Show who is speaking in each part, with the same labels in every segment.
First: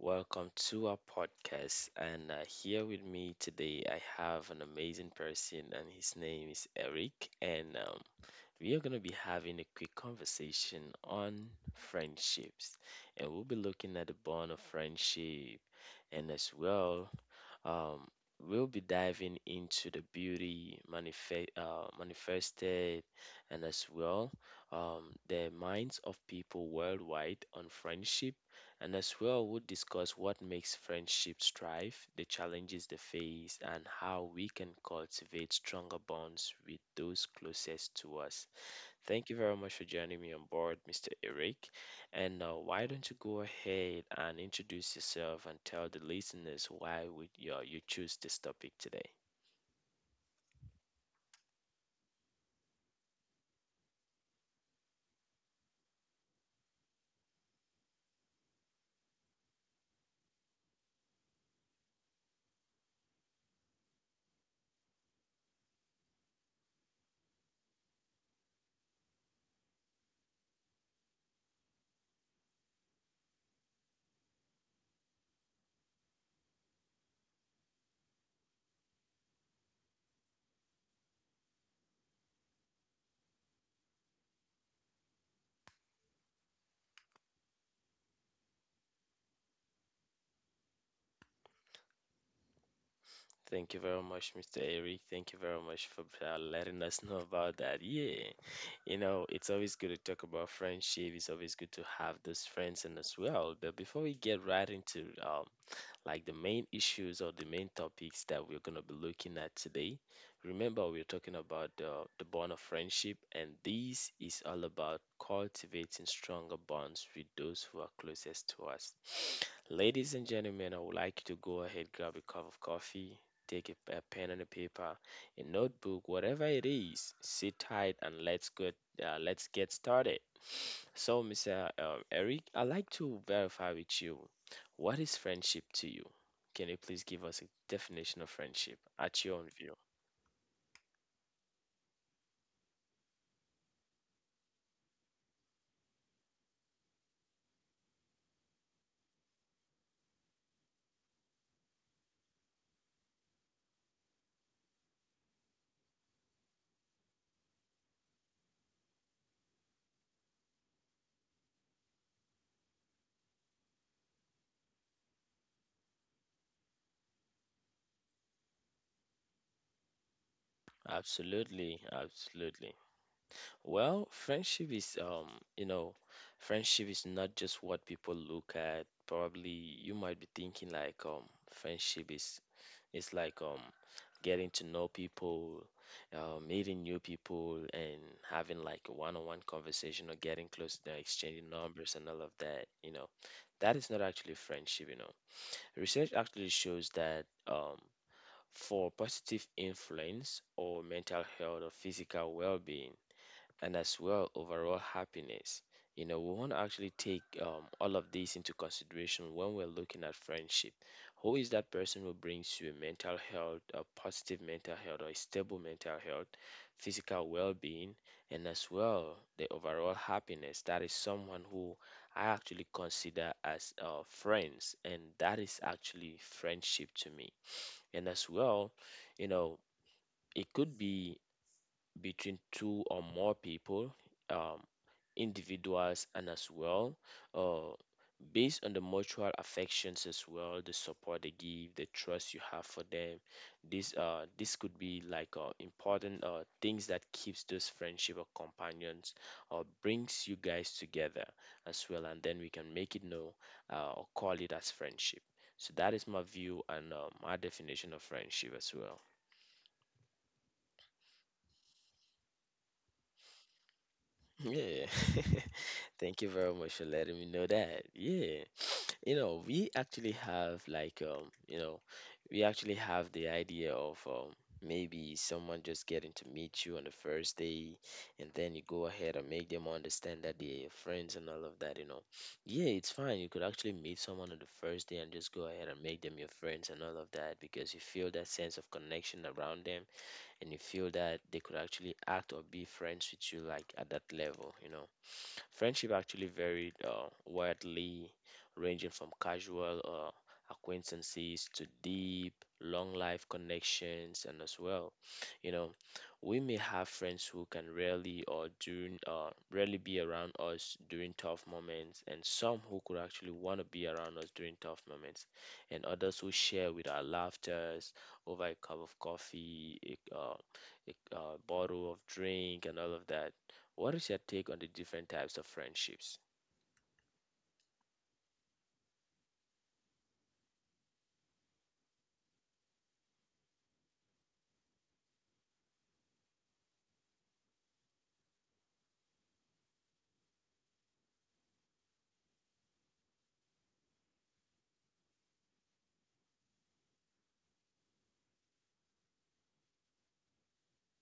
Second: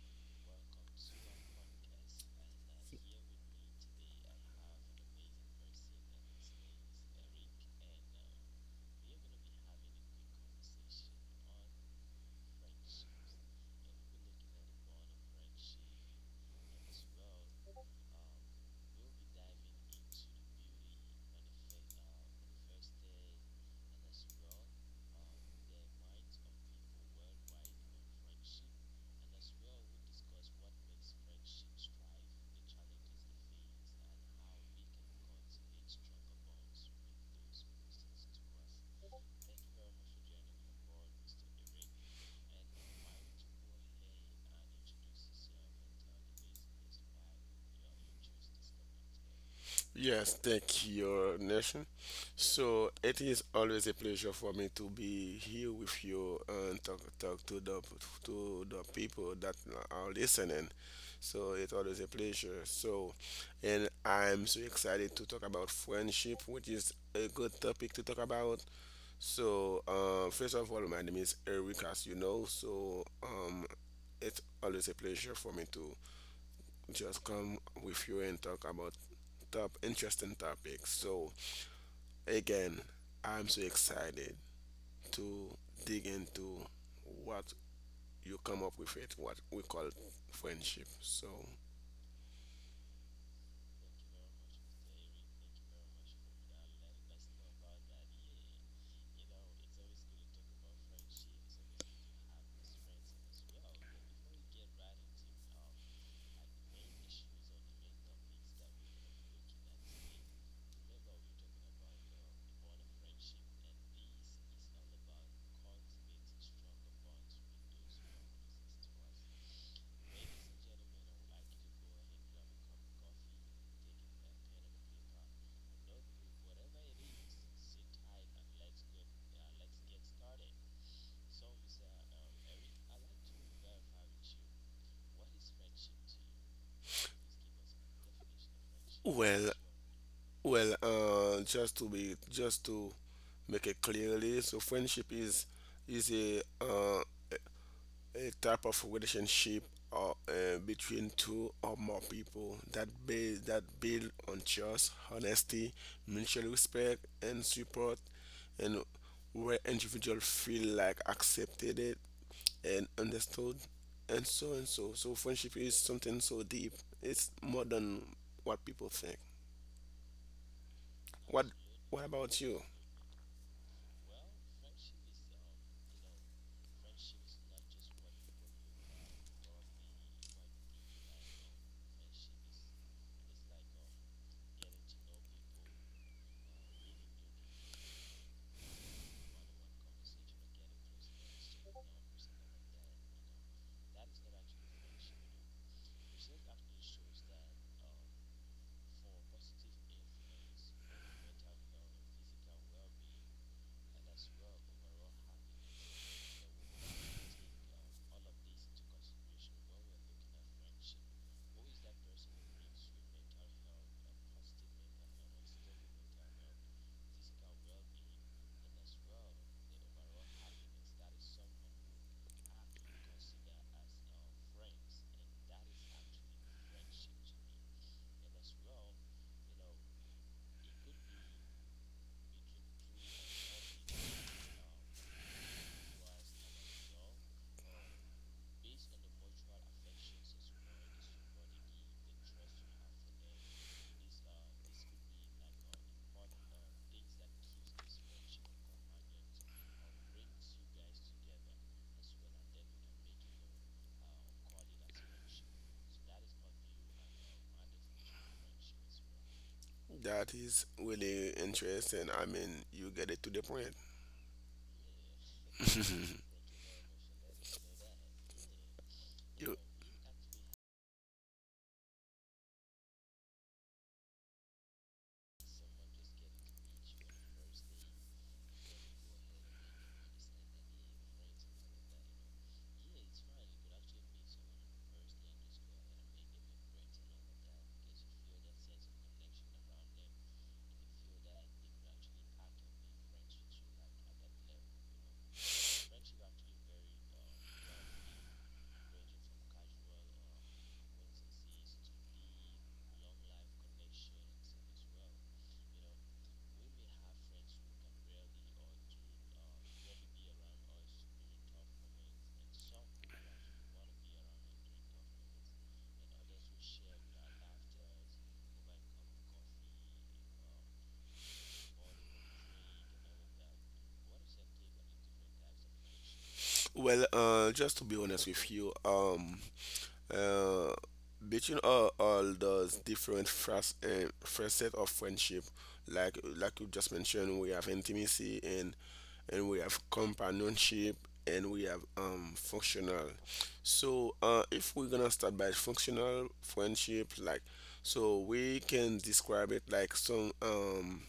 Speaker 1: Welcome to our podcast. And Here with me today, I have an amazing person, and his name is Eric. And We are going to be having a quick conversation on friendships. And we'll be looking at the bond of friendship, and as well um, we'll be diving into the beauty manifested, and as well the minds of people worldwide on friendship. And as well, we'll discuss what makes friendships thrive, the challenges they face, and how we can cultivate stronger bonds with those closest to us. Thank you very much for joining me on board, Mr. Eric. And now, why don't you go ahead and introduce yourself and tell the listeners why would you choose this topic today?
Speaker 2: Yes, thank you, Nation. So it is always a pleasure for me to be here with you and talk to the people that are listening. So it's always a pleasure. And I'm so excited to talk about friendship, which is a good topic to talk about. So, first of all, my name is Eric, as you know. So, it's always a pleasure for me to just come with you and talk about top interesting topics. So again, I'm so excited to dig into what you come up with it, what we call friendship. So,
Speaker 1: Thank you very much, Mr. Eric. Thank you very much for letting us know about that. Yeah, you know, it's always good to talk about friendship. It's always good to have those friends and as well. But before we get right into like the main issues or the main topics that we're going to be looking at today. Remember, we're talking about the bond of friendship, and this is all about cultivating stronger bonds with those who are closest to us. Ladies and gentlemen, I would like you to go ahead, grab a cup of coffee, take a pen and a paper, a notebook, whatever it is. Sit tight and let's get started. So, Mr. Eric, I'd like to verify with you. What is friendship to you? Can you please give us a definition of friendship at your
Speaker 2: well,
Speaker 1: own view?
Speaker 2: well, just to make it clearly. So friendship is a type of relationship or, between two or more people that that build on trust, honesty, mutual respect, and support, and where individuals feel like accepted it and understood, and so and so. So friendship is something so deep. It's more than what people think. What
Speaker 1: Absolutely,
Speaker 2: What about you?
Speaker 1: absolutely. Well, you know, friendship is not just what people look at. Probably you might be thinking like friendship is like getting to know people, meeting new people, and having like a one-on-one conversation or getting close to them, exchanging numbers and all of that. You know, that is not actually friendship. You know, research actually shows that for positive influence or mental health or physical well being, and as well overall happiness. You know, we want to actually take all of these into consideration when we're looking at friendship. Who is that person who brings you mental health, a positive mental health, or a stable mental health, physical well being, and as well the overall happiness? That is someone who I actually consider as friends, and that is actually friendship to me. And as well, you know, it could be between two or more people. Um, Individuals, and as well uh, based on the mutual affections, as well the support they give, the trust you have for them. This this could be like important things that keeps those friendship or companions, or brings you guys together as well, and then we can make it know, or call it as friendship. So that is my view, and my definition of friendship as well.
Speaker 2: That is really interesting. I mean, you get it to the point.
Speaker 1: Yeah, thank you very much for letting me know that. Yeah, you know,
Speaker 2: You
Speaker 1: we actually have like we actually have the idea of maybe someone just getting to meet you on the first day, and then you go ahead and make them understand that they're your friends and all of that, you know. Yeah, it's fine, you could actually meet someone on the first day and just go ahead and make them your friends and all of that, because you feel that sense of connection around them, and you feel that they could actually act or be friends with you like at that level, you know. Friendship actually varied widely, ranging from casual acquaintances to deep long life connections, and as well, you know, we may have friends who can rarely be around us during tough moments, and some who could actually want to be around us during tough moments, and others who share with our laughter over a cup of coffee, a bottle of drink, and all of that. What is your take on the different types of friendships?
Speaker 2: Well, just to be honest with you, uh, between all those different facets of friendship, like you just mentioned, we have intimacy and we have companionship and we have functional. So, if we're gonna start by functional friendship, like, so we can describe it like some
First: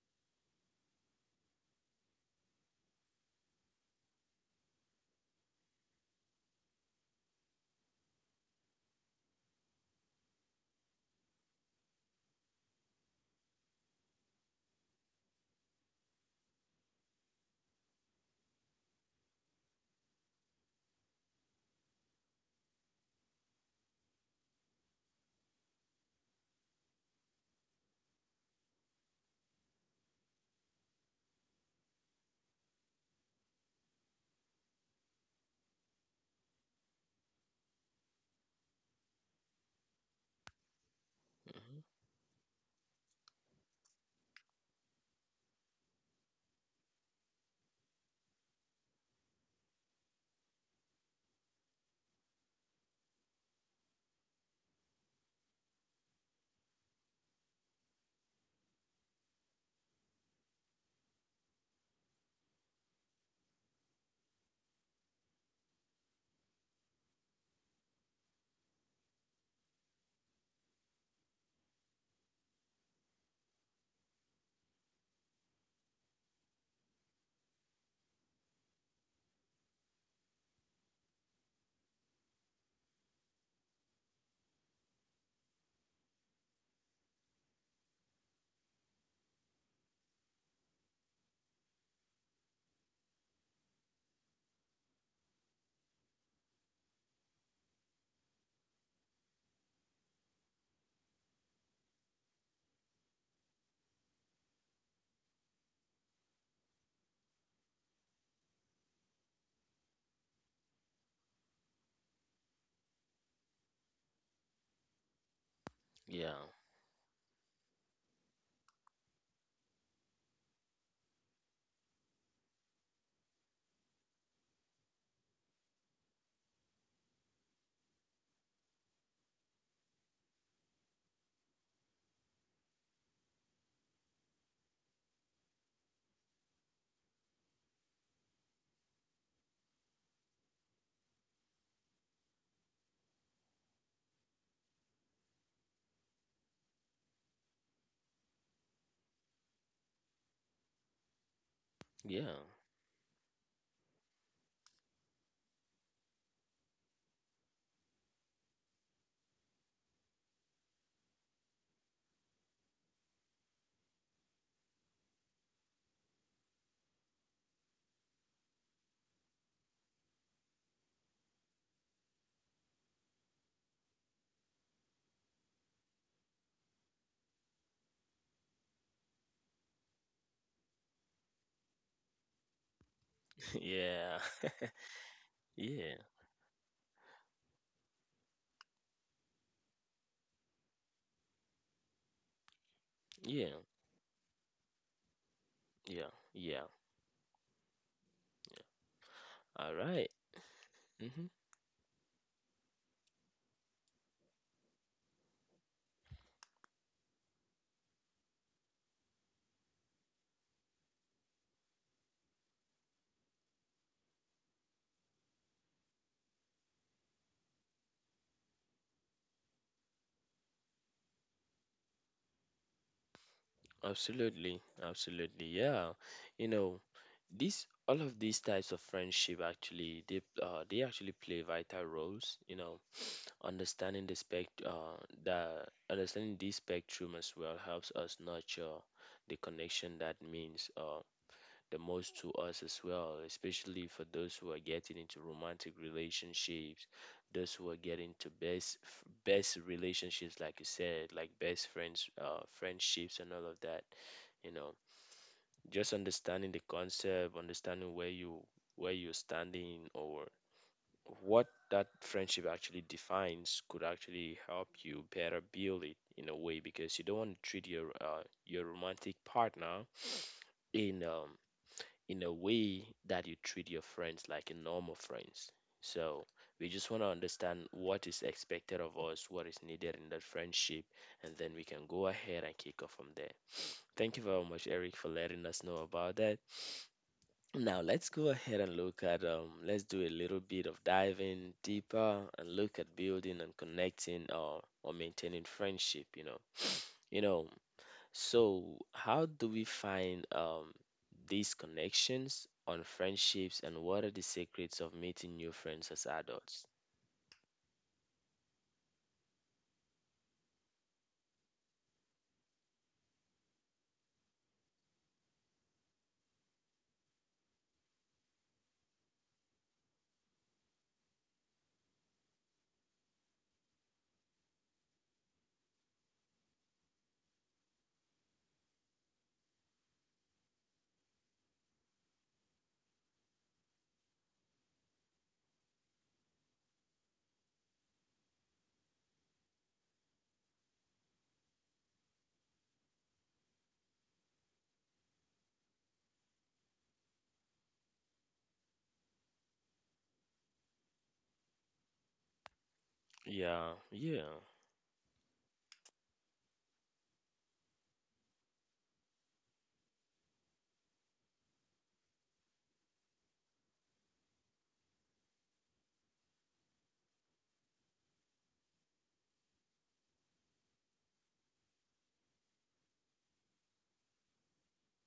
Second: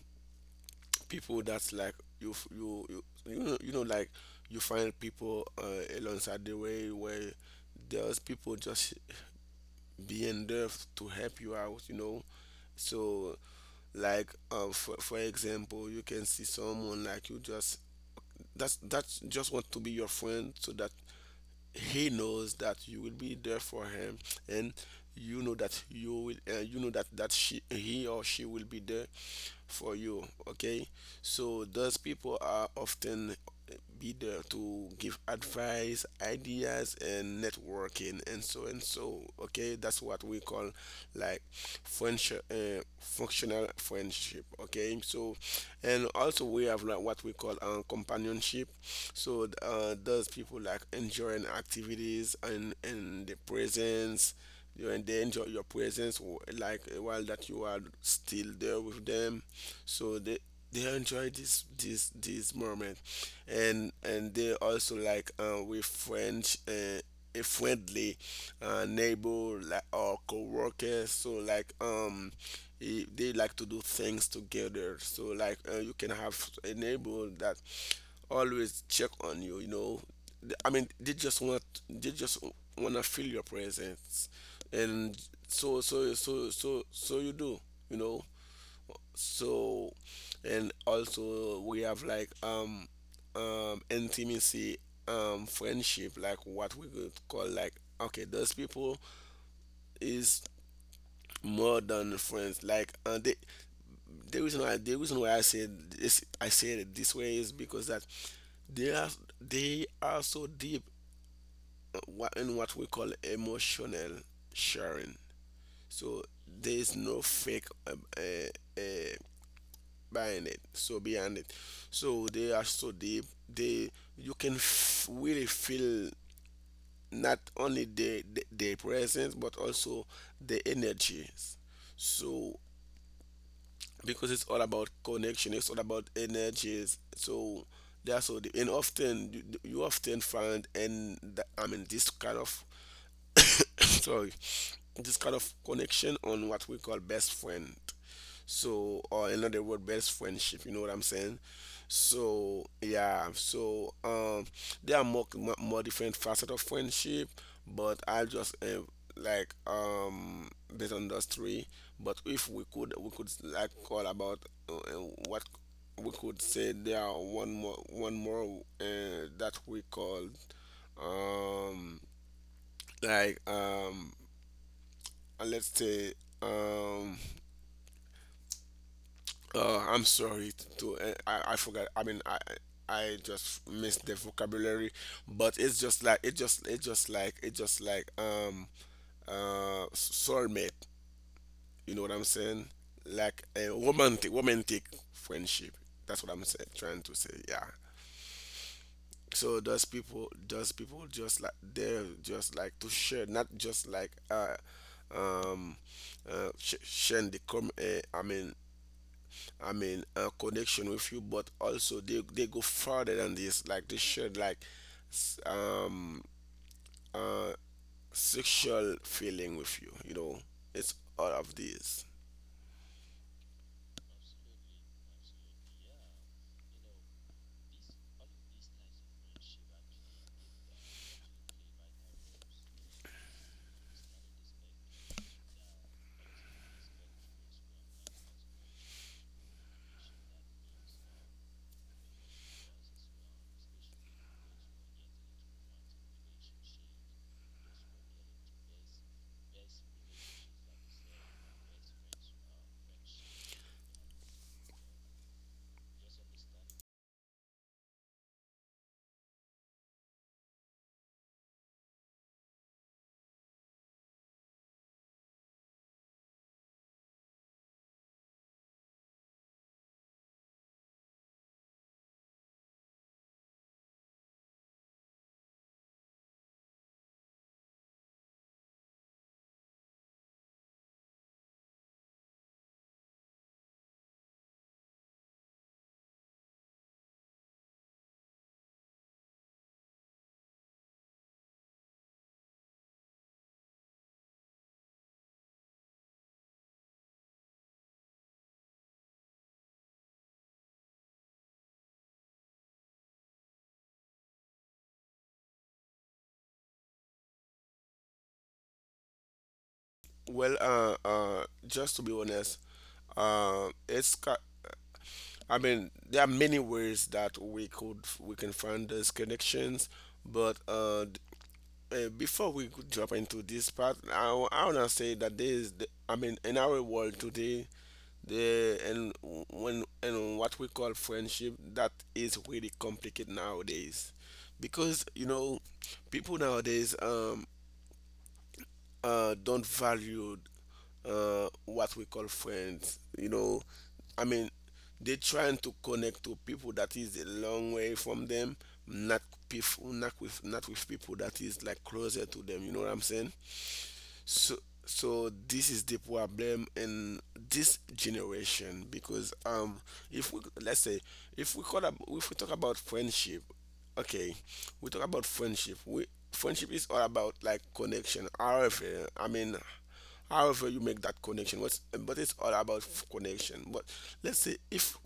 Speaker 2: people that's like you know like you find people alongside the way where there's people just being there to help you out, you know. So like, for example, you can see someone like you just that's just want to be your friend so that he knows that you will be there for him, and you know that you will you know that she, he or she will be there for you, okay? So those people are often be there to give advice, ideas, and networking, and so and so. Okay, that's what we call like
Speaker 1: hmm
Speaker 2: functional friendship, okay? So and also we have like what we call companionship. So those people like enjoying activities and the presence. You and they enjoy your presence, while that you are still there with them. So they enjoy this moment, and they also like, with friends, a friendly neighbor like, or co-worker. So like, they like to do things together. So like, you can have a neighbor that always check on you, you know. I mean, they just want, they just want to feel your presence. And so you do, you know. So and also we have like intimacy friendship, like what we could call like, okay, those people is more than friends. Like, they, the reason why I said this, I said it this way, is because that they are, they are so deep in what we call emotional sharing. So
Speaker 1: Yeah,
Speaker 2: there is no fake uh, behind it so behind it. So they are so deep. They, you can really feel not only the their presence but also the energies. So because it's all about connection, it's all about energies. So they are so deep and often you often find and the, I mean, this kind of sorry, this kind of connection on what we call best friend. So, or another word, best friendship. You know what I'm saying?
Speaker 1: yeah,
Speaker 2: So, yeah. So, there are more different facets of friendship, but I just like um based on those three. But if we could, we could like call about what we could say there are one more that we call um like um let's say um I'm sorry to I forgot. I mean, I just missed the
Speaker 1: yeah,
Speaker 2: vocabulary, but it's
Speaker 1: yeah,
Speaker 2: just like, it just like uh soulmate. You know what I'm saying? Like
Speaker 1: yeah,
Speaker 2: a romantic friendship.
Speaker 1: yeah,
Speaker 2: That's what I'm
Speaker 1: yeah.
Speaker 2: saying, trying to say. Yeah. So
Speaker 1: All right.
Speaker 2: those people
Speaker 1: Mm-hmm.
Speaker 2: just like, they're just like to share, not just like um sharing the com. I mean, a connection with you, but also they go further than this. Like they share like s- um uh sexual feeling with you. You know, it's all of these.
Speaker 1: Absolutely, absolutely. Yeah, you know, these all of these types of friendship actually they actually play vital roles. You know, understanding the the understanding this spectrum as well helps us nurture the connection that means the most to us as well, especially for those who are getting into romantic relationships, those who are getting to best relationships, like you said, like best friends, friendships, and all of that. You know, just understanding the concept, understanding where you're standing, or what that friendship actually defines, could actually help you better build it in a way, because you don't want to treat your romantic partner in um, in a way that you treat your friends like a normal friends. So we just want to understand what is expected of us, what is needed in that friendship, and then we can go ahead and kick off from there. Thank you very much, Eric, for letting us know about that. Now let's go ahead and look at let's do a little bit of diving deeper and look at building and connecting or maintaining friendship, you know. You know, so how do we find these connections on friendships, and what are the secrets of meeting new friends as adults?
Speaker 2: Well, just to be honest, uh, it's ca- I mean, there are many ways that we can find those connections, but before we could drop into this part, I wanna say that there is, the, I mean, in our world today, the and when and what we call friendship, that is really complicated nowadays, because you know, people nowadays, don't value what we call friends. You know, I mean, they're trying to connect to people that is a long way from them, not people, not with people that is like closer to them. You know what I'm saying?
Speaker 1: Yeah, yeah.
Speaker 2: So, so this is the problem in this generation because if we, let's say, if we call up, if we talk about friendship, okay, we talk about friendship. We, friendship is all about like connection. However, I mean, however you make that connection, what's, but it's all about connection. But let's say if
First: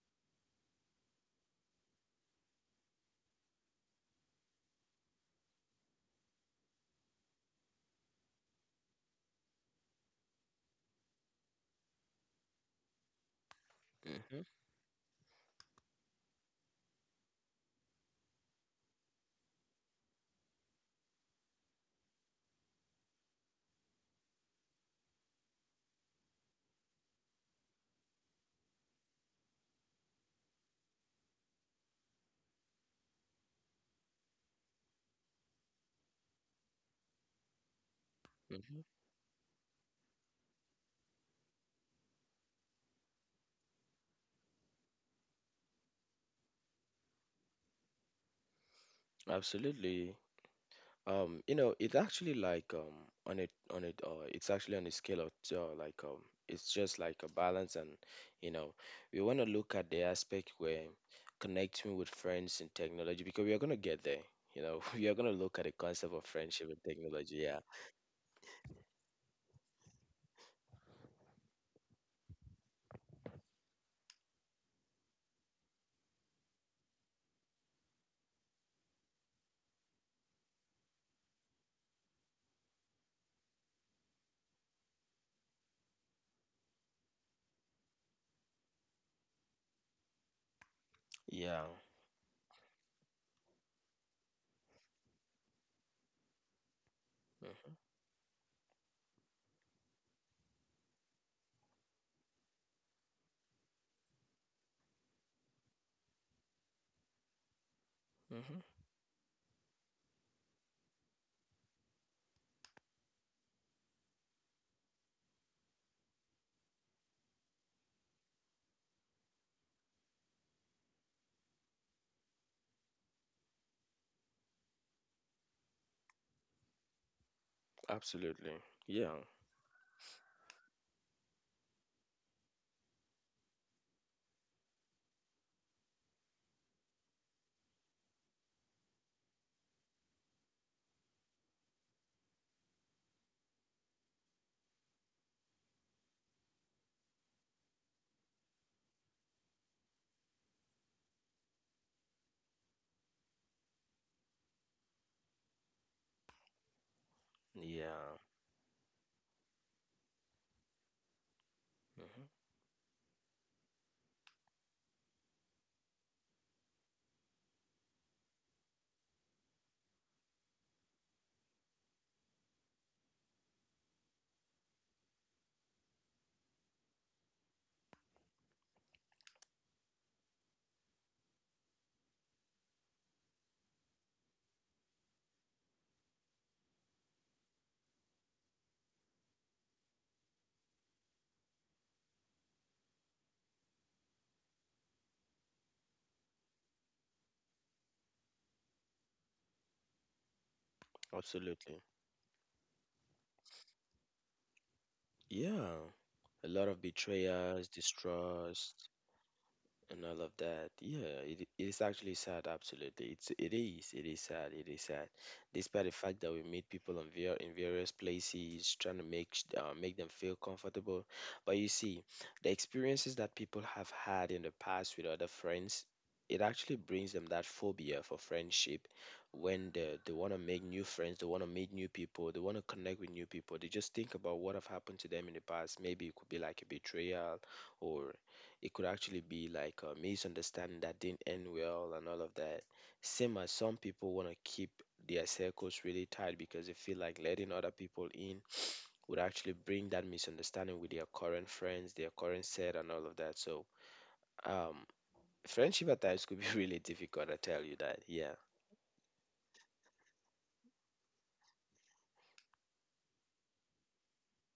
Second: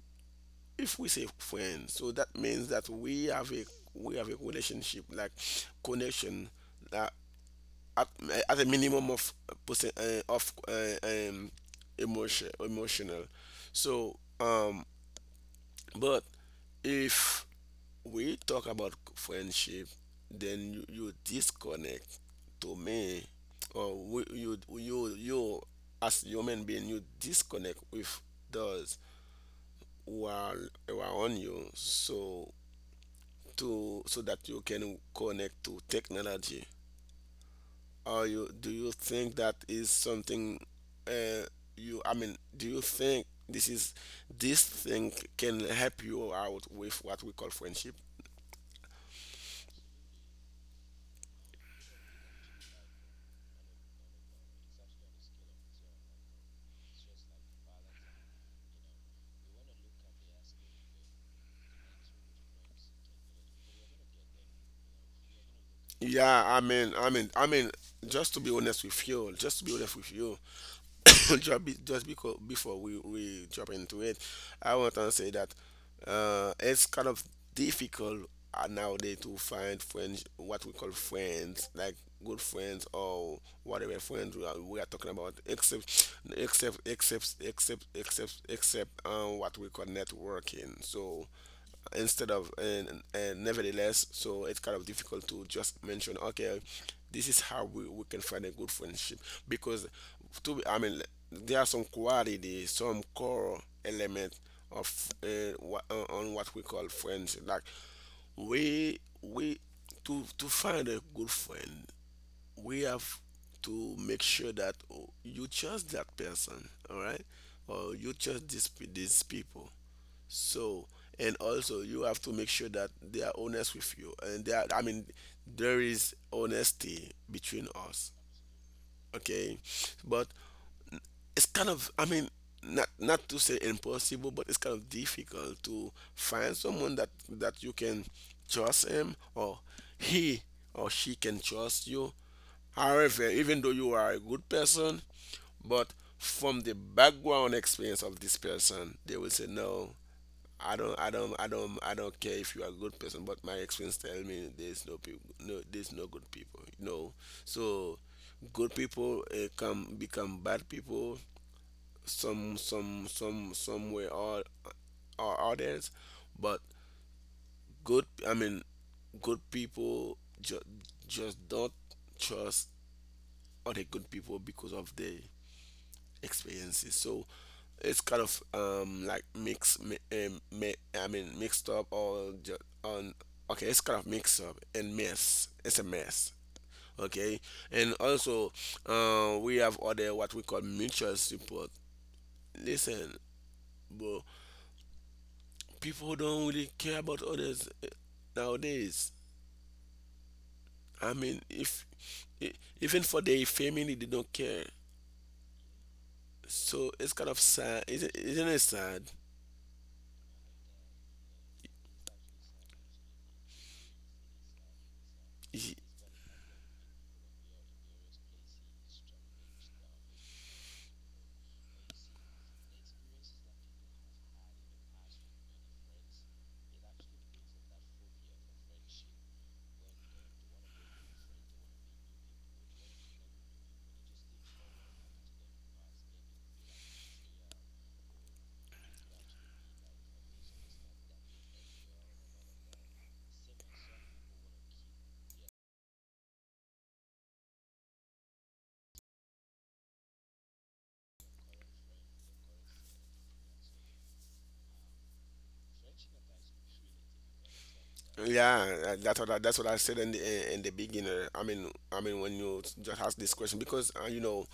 Speaker 2: if we say friends, so that means that we have a, we have a relationship like connection. Uh, at a minimum of percent of um, emotional, so
Speaker 1: hmm
Speaker 2: but if we talk about friendship, then you disconnect to me, or we, you as human being you disconnect with those who are around you, so to, so that you can connect to technology. Are you? Do
Speaker 1: hmm
Speaker 2: you think that is something? Uh, you. I mean, do you think this is this thing can help you out with what we call friendship?
Speaker 1: Absolutely. You know, it's actually like on it it's actually on a scale of it's just like a balance, and you know, we want to look at the aspect where connecting with friends and technology, because we are gonna get there. You know, we are gonna look at the concept of
Speaker 2: Yeah,
Speaker 1: friendship and technology.
Speaker 2: I
Speaker 1: Yeah.
Speaker 2: mean, just to be honest with you, just to be honest with you, just because before we jump into it, I want to say that it's kind of difficult nowadays to find friends, what we call friends, like good friends or whatever friends we are talking about, except what we call networking. So
Speaker 1: Yeah.
Speaker 2: instead of and nevertheless, so it's kind of difficult to just mention, okay, this is how
Speaker 1: Mm-hmm.
Speaker 2: we can find a good friendship because to be, I mean, there are some quality, some core element of on what we call friends like
Speaker 1: Mm-hmm.
Speaker 2: we, to find a good friend, we have to make sure that, oh, you trust that person, all right? Or you trust this people. So, and also you have to make sure that they are honest with you. And they are, I mean, there is honesty between us.
Speaker 1: Absolutely. Yeah.
Speaker 2: Okay. But it's kind of, I mean, not, not to say impossible, but it's kind of difficult to find someone that that you can trust him or he or she can trust you. However, even though you are a good person, but from the background experience of this person, they will say no, I don't care if you are a good person, but my experience tell me there's no people, no, there's no good people. No, so
Speaker 1: Yeah.
Speaker 2: good people come become bad people.
Speaker 1: Mm-hmm.
Speaker 2: Somewhere or others, but good, I mean, good people just don't trust other good people because of they experiences. So it's kind of like I mean mixed up or ju- on. Okay, it's kind of mixed up and mess. It's a mess. Okay, and also we have other what we call mutual support. Listen, bro, people don't really care about others nowadays. I mean,
Speaker 1: Absolutely.
Speaker 2: if e- even for their family, they don't care.
Speaker 1: Yeah. A lot of
Speaker 2: So it's kind of
Speaker 1: betrayals,
Speaker 2: sad, isn't it
Speaker 1: distrust.
Speaker 2: sad?
Speaker 1: And I love that. Yeah, it is actually sad, absolutely. It is sad, it is sad. Despite the fact that we meet people in various places, trying to make them feel comfortable. But you see, the experiences that people have had in the past with other friends, it actually brings them that phobia for friendship. When they want to make new friends, they want to meet new people, they want to connect with new people. They just think about what have happened to them in the past. Maybe it could be like a betrayal, or it could actually be like a misunderstanding that didn't end well and all of that. Same as some people want to keep their circles really tight because they feel like letting other people in would actually bring that misunderstanding with their current friends, their current set, and all of that. So, um, friendship at times could be really difficult. I tell you that. Yeah.
Speaker 2: Yeah, that's what I said in the beginning. I mean when you just ask this question because you know,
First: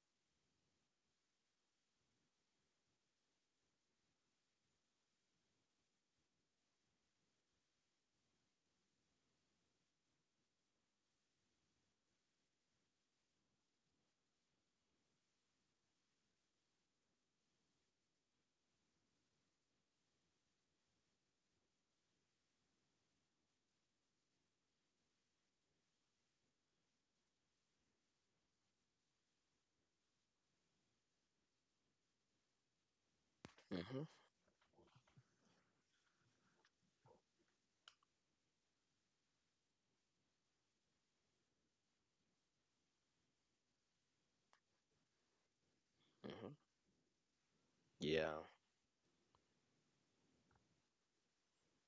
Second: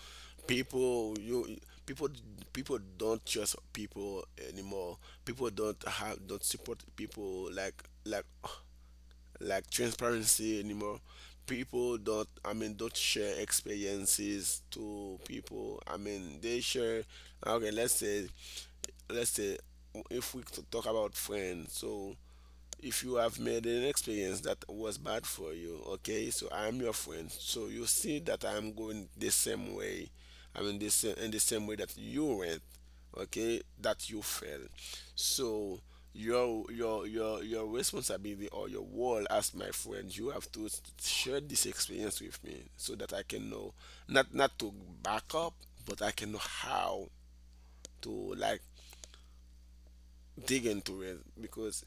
Speaker 2: people you people people don't trust people anymore. People don't have don't support people like transparency anymore. People don't, I mean, don't share experiences to people. I mean they share. Okay, let's say let's say if we talk about friends. So if you have made an experience that was bad for you, okay, so I'm your friend, so you see that I'm going the same way, I mean the same, in the same way that you went, okay,
Speaker 1: Mhm.
Speaker 2: that you failed. So your responsibility, or your role as my friend, you have to share this experience with me so that I can know, not to back up, but I can know
Speaker 1: Mhm.
Speaker 2: how to,
Speaker 1: Yeah.
Speaker 2: like, dig into it. Because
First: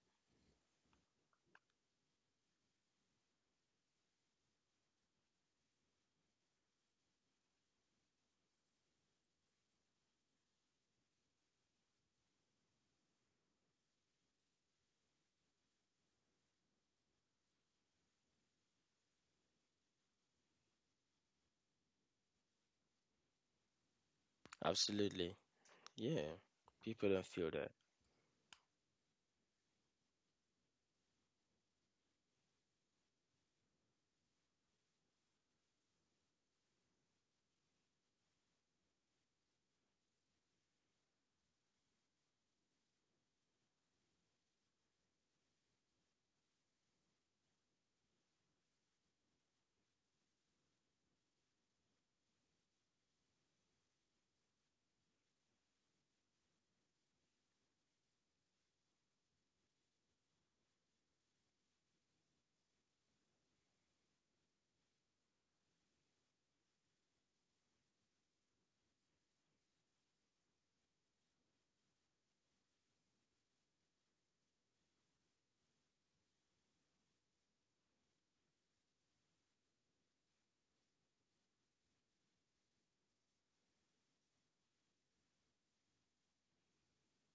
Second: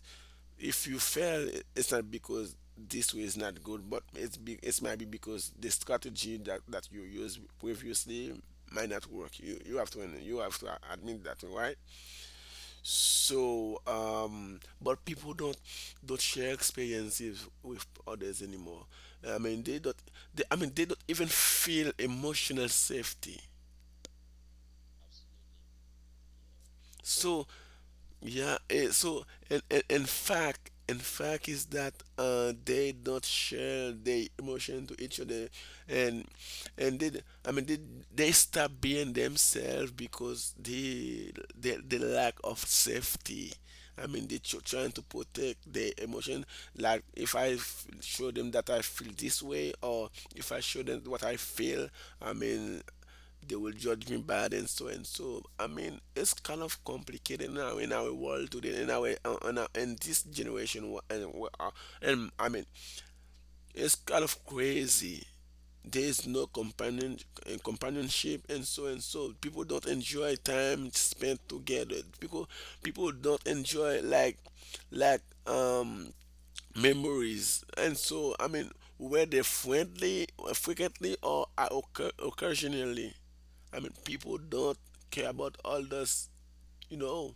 Speaker 2: if you fail, it's not because this way is not good, but it might be because the strategy that you used previously might not work. You have to, you have to admit that, right? So but people don't share experiences with others anymore. I mean they don't, I mean they don't even feel emotional safety.
Speaker 1: Absolutely. Yeah. People don't
Speaker 2: So
Speaker 1: feel that.
Speaker 2: yeah, so in fact is that they don't share their emotion to each other, and and they, I mean, they stop being themselves because they the lack of safety. I mean, they're trying to protect their emotion. Like if I show them that I feel this way, or if I show them what I feel, I mean. They will judge me bad and so and so. I mean, it's kind of complicated now in our world today, in our in this generation, and I mean, it's kind of crazy. There is no companionship and so and so. People don't enjoy time spent together. People don't enjoy, like, like um memories. And so, I mean, were they friendly, frequently, or are occasionally? I mean, people don't care about all this. You know,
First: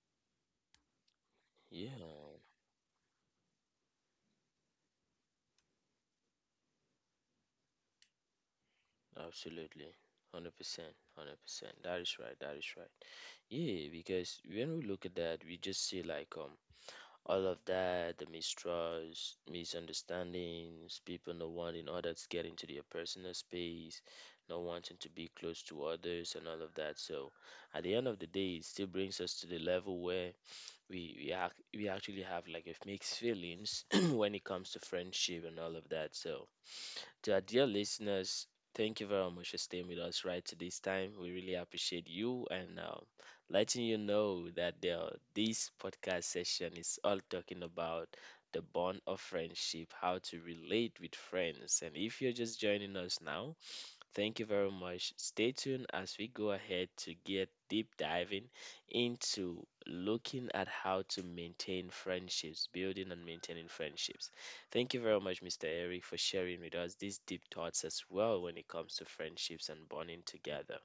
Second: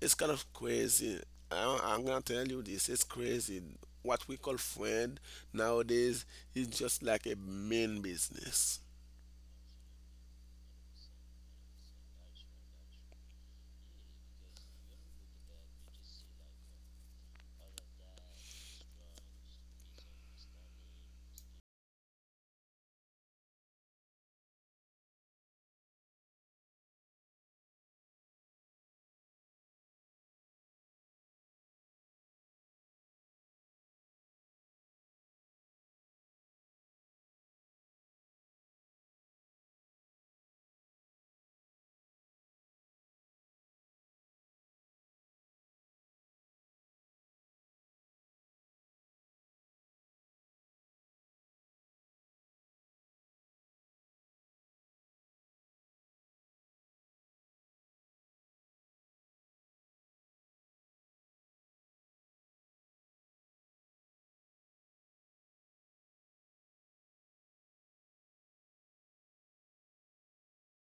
Speaker 2: it's kind of crazy.
Speaker 1: Yeah.
Speaker 2: I'm gonna tell you this. It's crazy. What we call friend nowadays is just like a mean business.
Speaker 1: Absolutely. 100%. 100%. That is right. That is right. Yeah, because when we look at that, we just see like all of that, the mistrust, misunderstandings, people not wanting others to get into their personal space, not wanting to be close to others and all of that. So at the end of the day, it still brings us to the level where we actually have like a mixed feelings when it comes to friendship and all of that. So to our dear listeners, thank you very much for staying with us right to this time. We really appreciate you, and letting you know that this podcast session is all talking about the bond of friendship, how to relate with friends. And if you're just joining us now, thank you very much. Stay tuned as we go ahead to get deep diving into looking at how to maintain friendships, building and maintaining friendships. Thank you very much, Mr. Eric, for sharing with us these deep thoughts as well when it comes to friendships and bonding together.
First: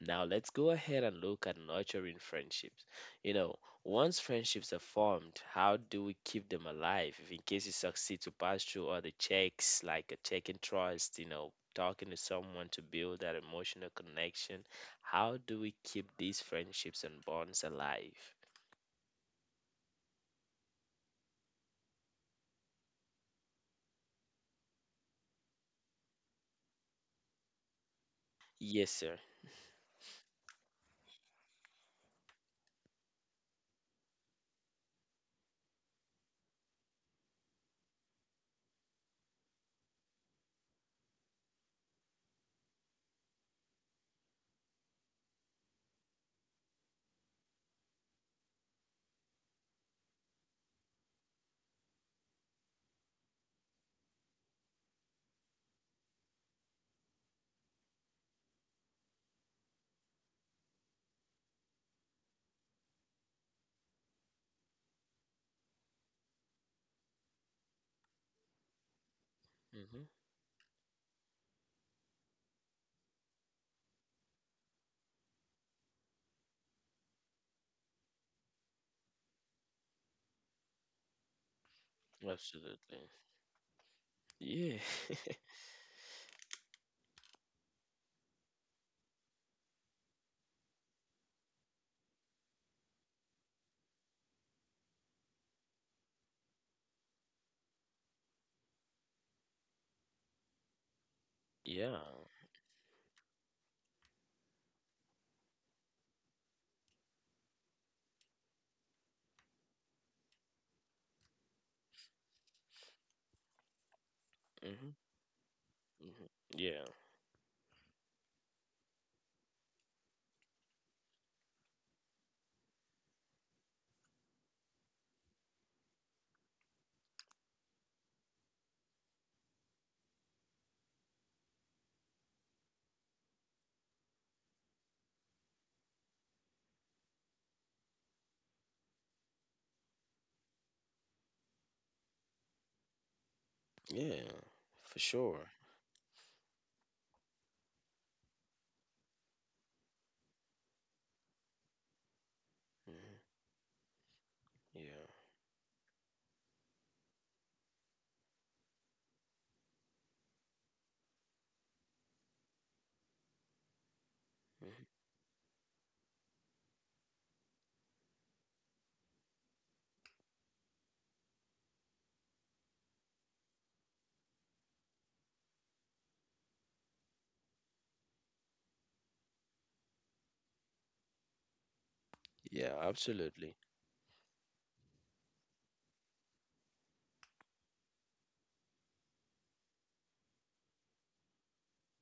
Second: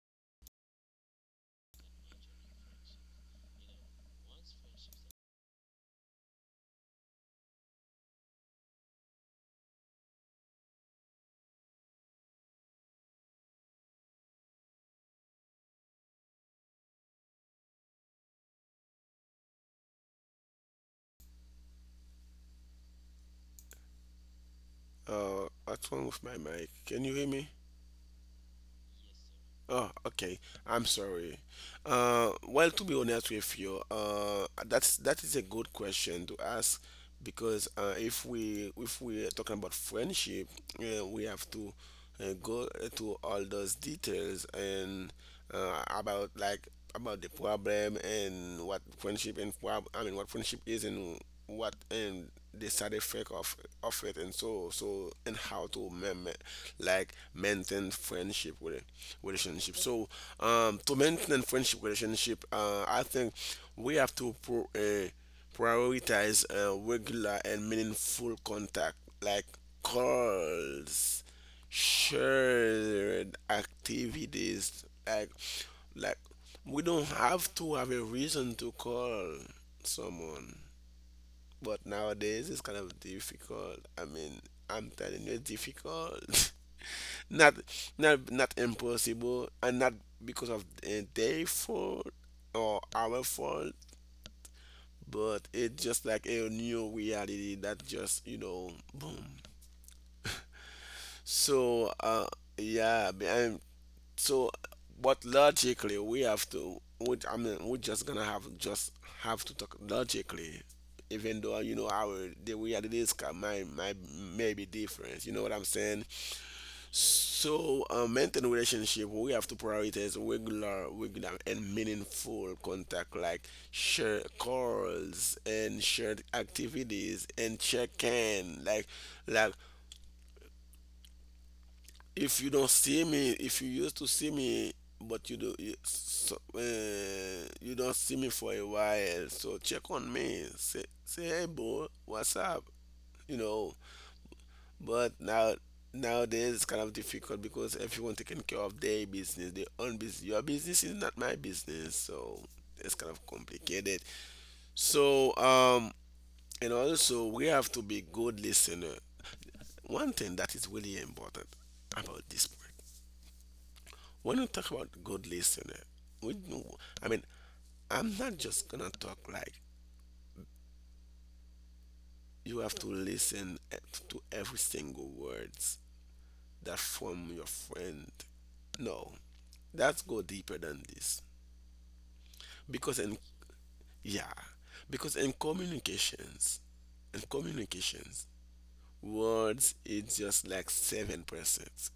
Speaker 1: Now let's go ahead and look at nurturing friendships. You know, once friendships are formed, how do we keep them alive? If in case you succeed to pass through all the checks, like a checking trust, you know, talking to someone to build that emotional connection, how do we keep these friendships and bonds alive?
Speaker 2: What's wrong with my mic? Can you hear me?
Speaker 1: Yes, sir.
Speaker 2: Oh, okay. I'm sorry. Well, to be honest with you, that's that is a good question to ask. Because if we, if we're talking about friendship, we have to and go to all those details and about, like, about the problem and what friendship I mean, what friendship is, and what and the side effect of it and so so, and how to maintain friendship with it, relationship. So to maintain friendship relationship, I think we have to prioritize regular and meaningful contact, like
Speaker 1: Hmm.
Speaker 2: calls. Sure, activities like like we don't have to have a reason to call someone, but nowadays it's kind of
Speaker 1: Absolutely.
Speaker 2: difficult. I mean,
Speaker 1: Yeah.
Speaker 2: I'm telling you, it's difficult. Not not impossible, and not because of their fault or our fault, but it's just like a new reality that just, you know, boom.
Speaker 1: Yeah.
Speaker 2: So yeah, so but logically we have to, I mean, we're just gonna have just have to talk logically, even though, you know, our, the realities can might may be
Speaker 1: Hmm.
Speaker 2: different. You know what I'm saying?
Speaker 1: Hmm. Yeah.
Speaker 2: So maintain relationship, we have to prioritize regular and meaningful contact, like share calls and shared activities and check-in. Like like if you don't see me, if you used to see me, but you you don't see me for a while, so check on me. Say, hey, boy, what's up? You know.
Speaker 1: Yeah. For
Speaker 2: But
Speaker 1: sure.
Speaker 2: now nowadays it's kind of difficult because everyone taking care of their business, their own business. Your business is not my business, so it's kind of
Speaker 1: Hmm.
Speaker 2: complicated.
Speaker 1: Yeah.
Speaker 2: So and also we have to be good listener. One thing that is really important about this point. When we talk
Speaker 1: Hmm.
Speaker 2: about good listener, we know, I mean, I'm not just gonna talk like you have to listen to every single words that from your friend. No, that's go deeper than this.
Speaker 1: Yeah.
Speaker 2: Because in,
Speaker 1: Absolutely.
Speaker 2: yeah, because in communications, in communications, words is just like 7%.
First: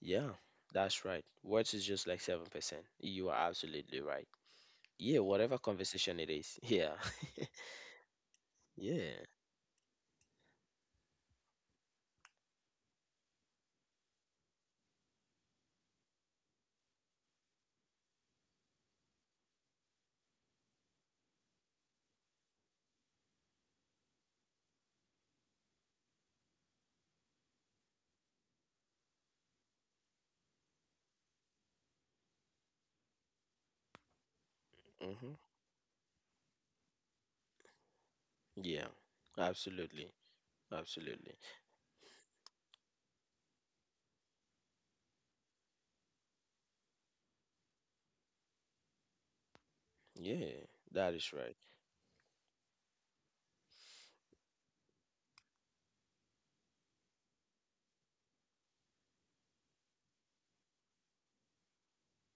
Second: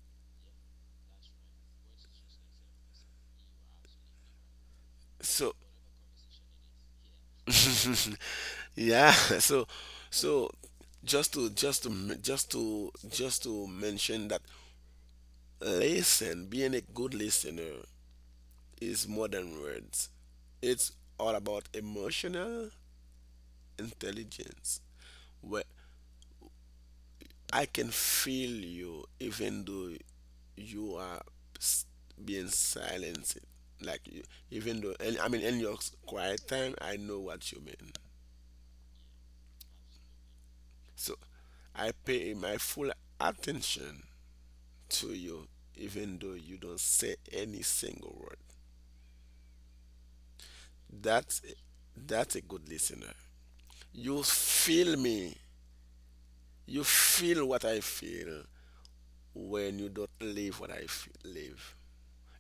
Speaker 1: Yeah, that's right. Words is just like 7%. You are absolutely right. Yeah,
Speaker 2: So
Speaker 1: whatever conversation it is. Yeah.
Speaker 2: yeah,
Speaker 1: Yeah.
Speaker 2: so so just to just to mention that, listen, being a good listener is more than words. It's all about emotional intelligence, where I can feel you even though you are s- being silenced. Like, you, even though, and I
Speaker 1: Mm-hmm.
Speaker 2: mean, in your quiet time, I know what you mean.
Speaker 1: Yeah. Absolutely.
Speaker 2: So
Speaker 1: Absolutely.
Speaker 2: I pay my full attention to you, even though you don't say any single word.
Speaker 1: Yeah, that is
Speaker 2: That's
Speaker 1: right.
Speaker 2: that's a good listener. You feel me. You feel what I feel when you don't live what I live.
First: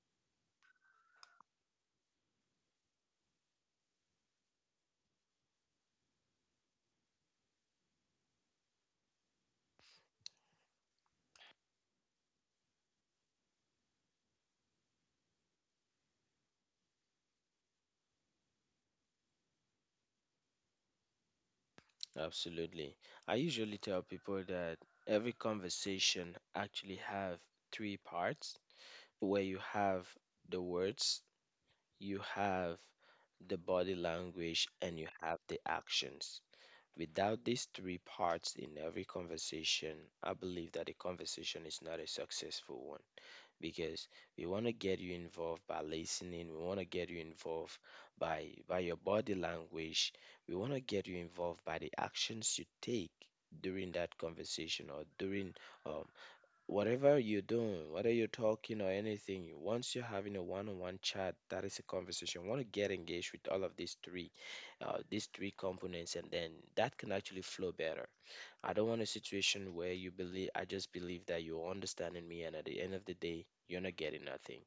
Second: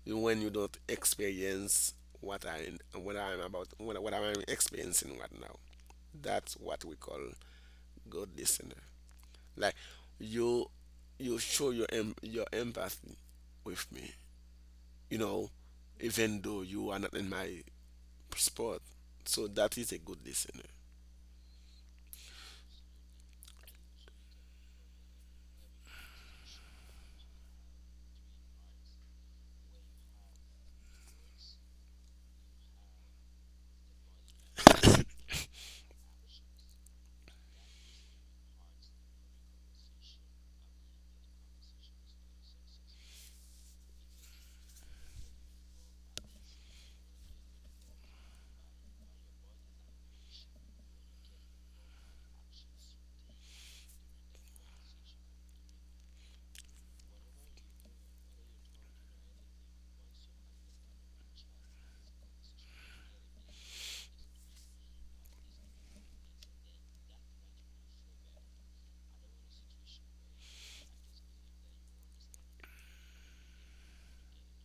Speaker 2: When you don't experience what I, what I'm experiencing right now. That's what we call good listener. Like you show your your empathy with me. You know, even though you are not in my sport. So that is a good listener.
Speaker 1: Absolutely. I usually tell people that every conversation actually have three parts where you have the words, you have the body language, and you have the actions. Without these three parts in every conversation, I believe that a conversation is not a successful one because we want to get you involved by listening, we want to get you involved by your body language, we want to get you involved by the actions you take during that conversation or during uh, whatever you're doing, whether you're talking or anything. Once you're having a one-on-one chat, that is a conversation. You want to get engaged with all of these three components, and then that can actually flow better. I don't want a situation where I just believe that you're understanding me, and at the end of the day, you're not getting nothing.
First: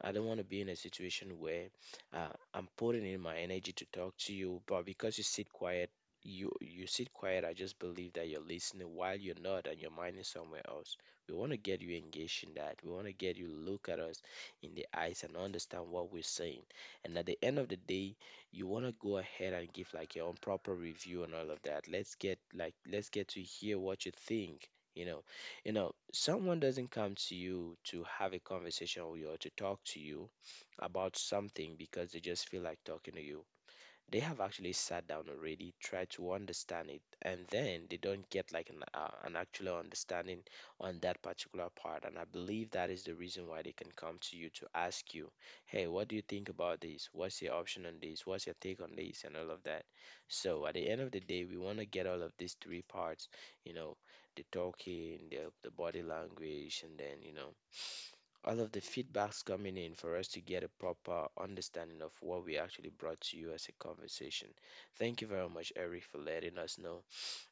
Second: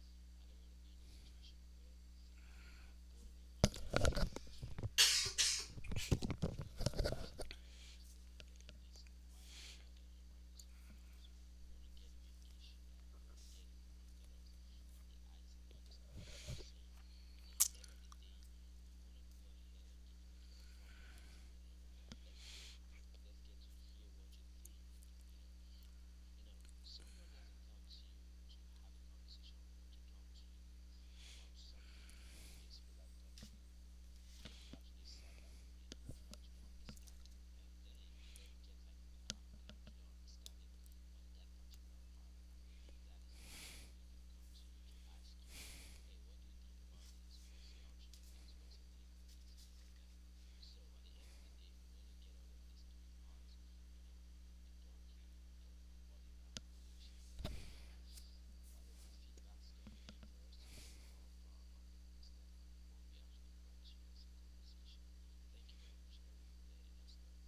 Speaker 1: I don't want to be in a situation where uh, I'm putting in my energy to talk to you, but because you sit quiet, you sit quiet. I just believe that you're listening while you're not, and your mind is somewhere else. We want to get you engaged in that. We want to get you look at us in the eyes and understand what we're saying. And at the end of the day, you want to go ahead and give like your own proper review and all of that. Let's get to hear what you think. You know, someone doesn't come to you to have a conversation with you or to talk to you about something because they just feel like talking to you. They have actually sat down already, tried to understand it, and then they don't get like an actual understanding on that particular part. And I believe that is the reason why they can come to you to ask you, "Hey, what do you think about this? What's your option on this? What's your take on this?" and all of that. So at the end of the day, we want to get all of these three parts, you know, the talking, the body language, and then all of the feedbacks coming in for us to get a proper understanding of what we actually brought to you as a conversation. Thank you very much, Eric, for letting us know.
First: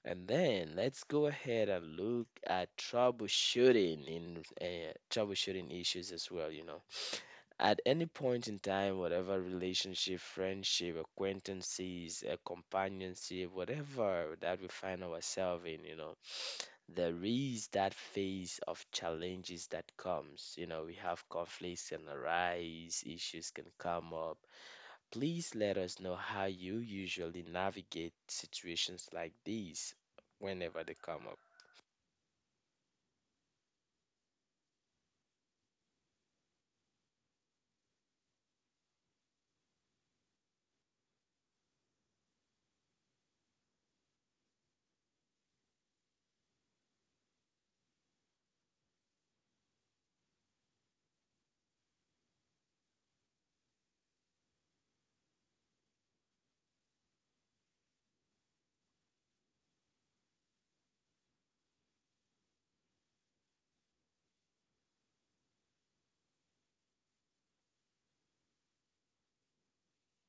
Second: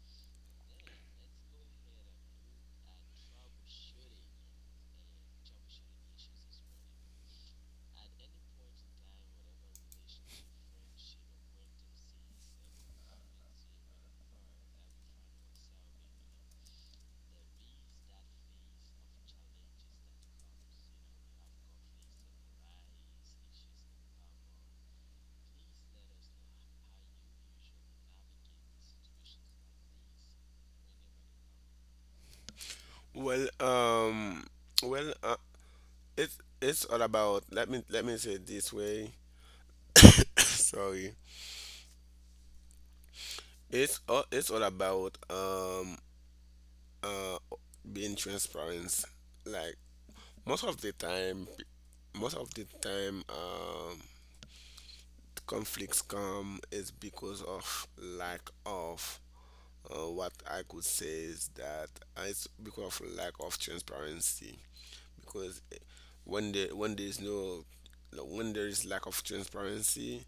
Speaker 1: And then let's go ahead and look at troubleshooting issues as well. You know, at any point in time, whatever relationship, friendship, acquaintances, companionship, whatever that we find ourselves in, you know, there is that phase of challenges that comes. You know, we have conflicts can arise, issues can come up. Please let us know how you usually navigate situations like these whenever they come up.
Speaker 2: Well, well, it's all about, let me say it this way. Sorry. It's all, it's all about, uh being transparent. Like most of the time, most of the time um conflicts come is because of lack of, what I could say is that, it's because of lack of transparency. Because when there, when there's no when there is lack of transparency,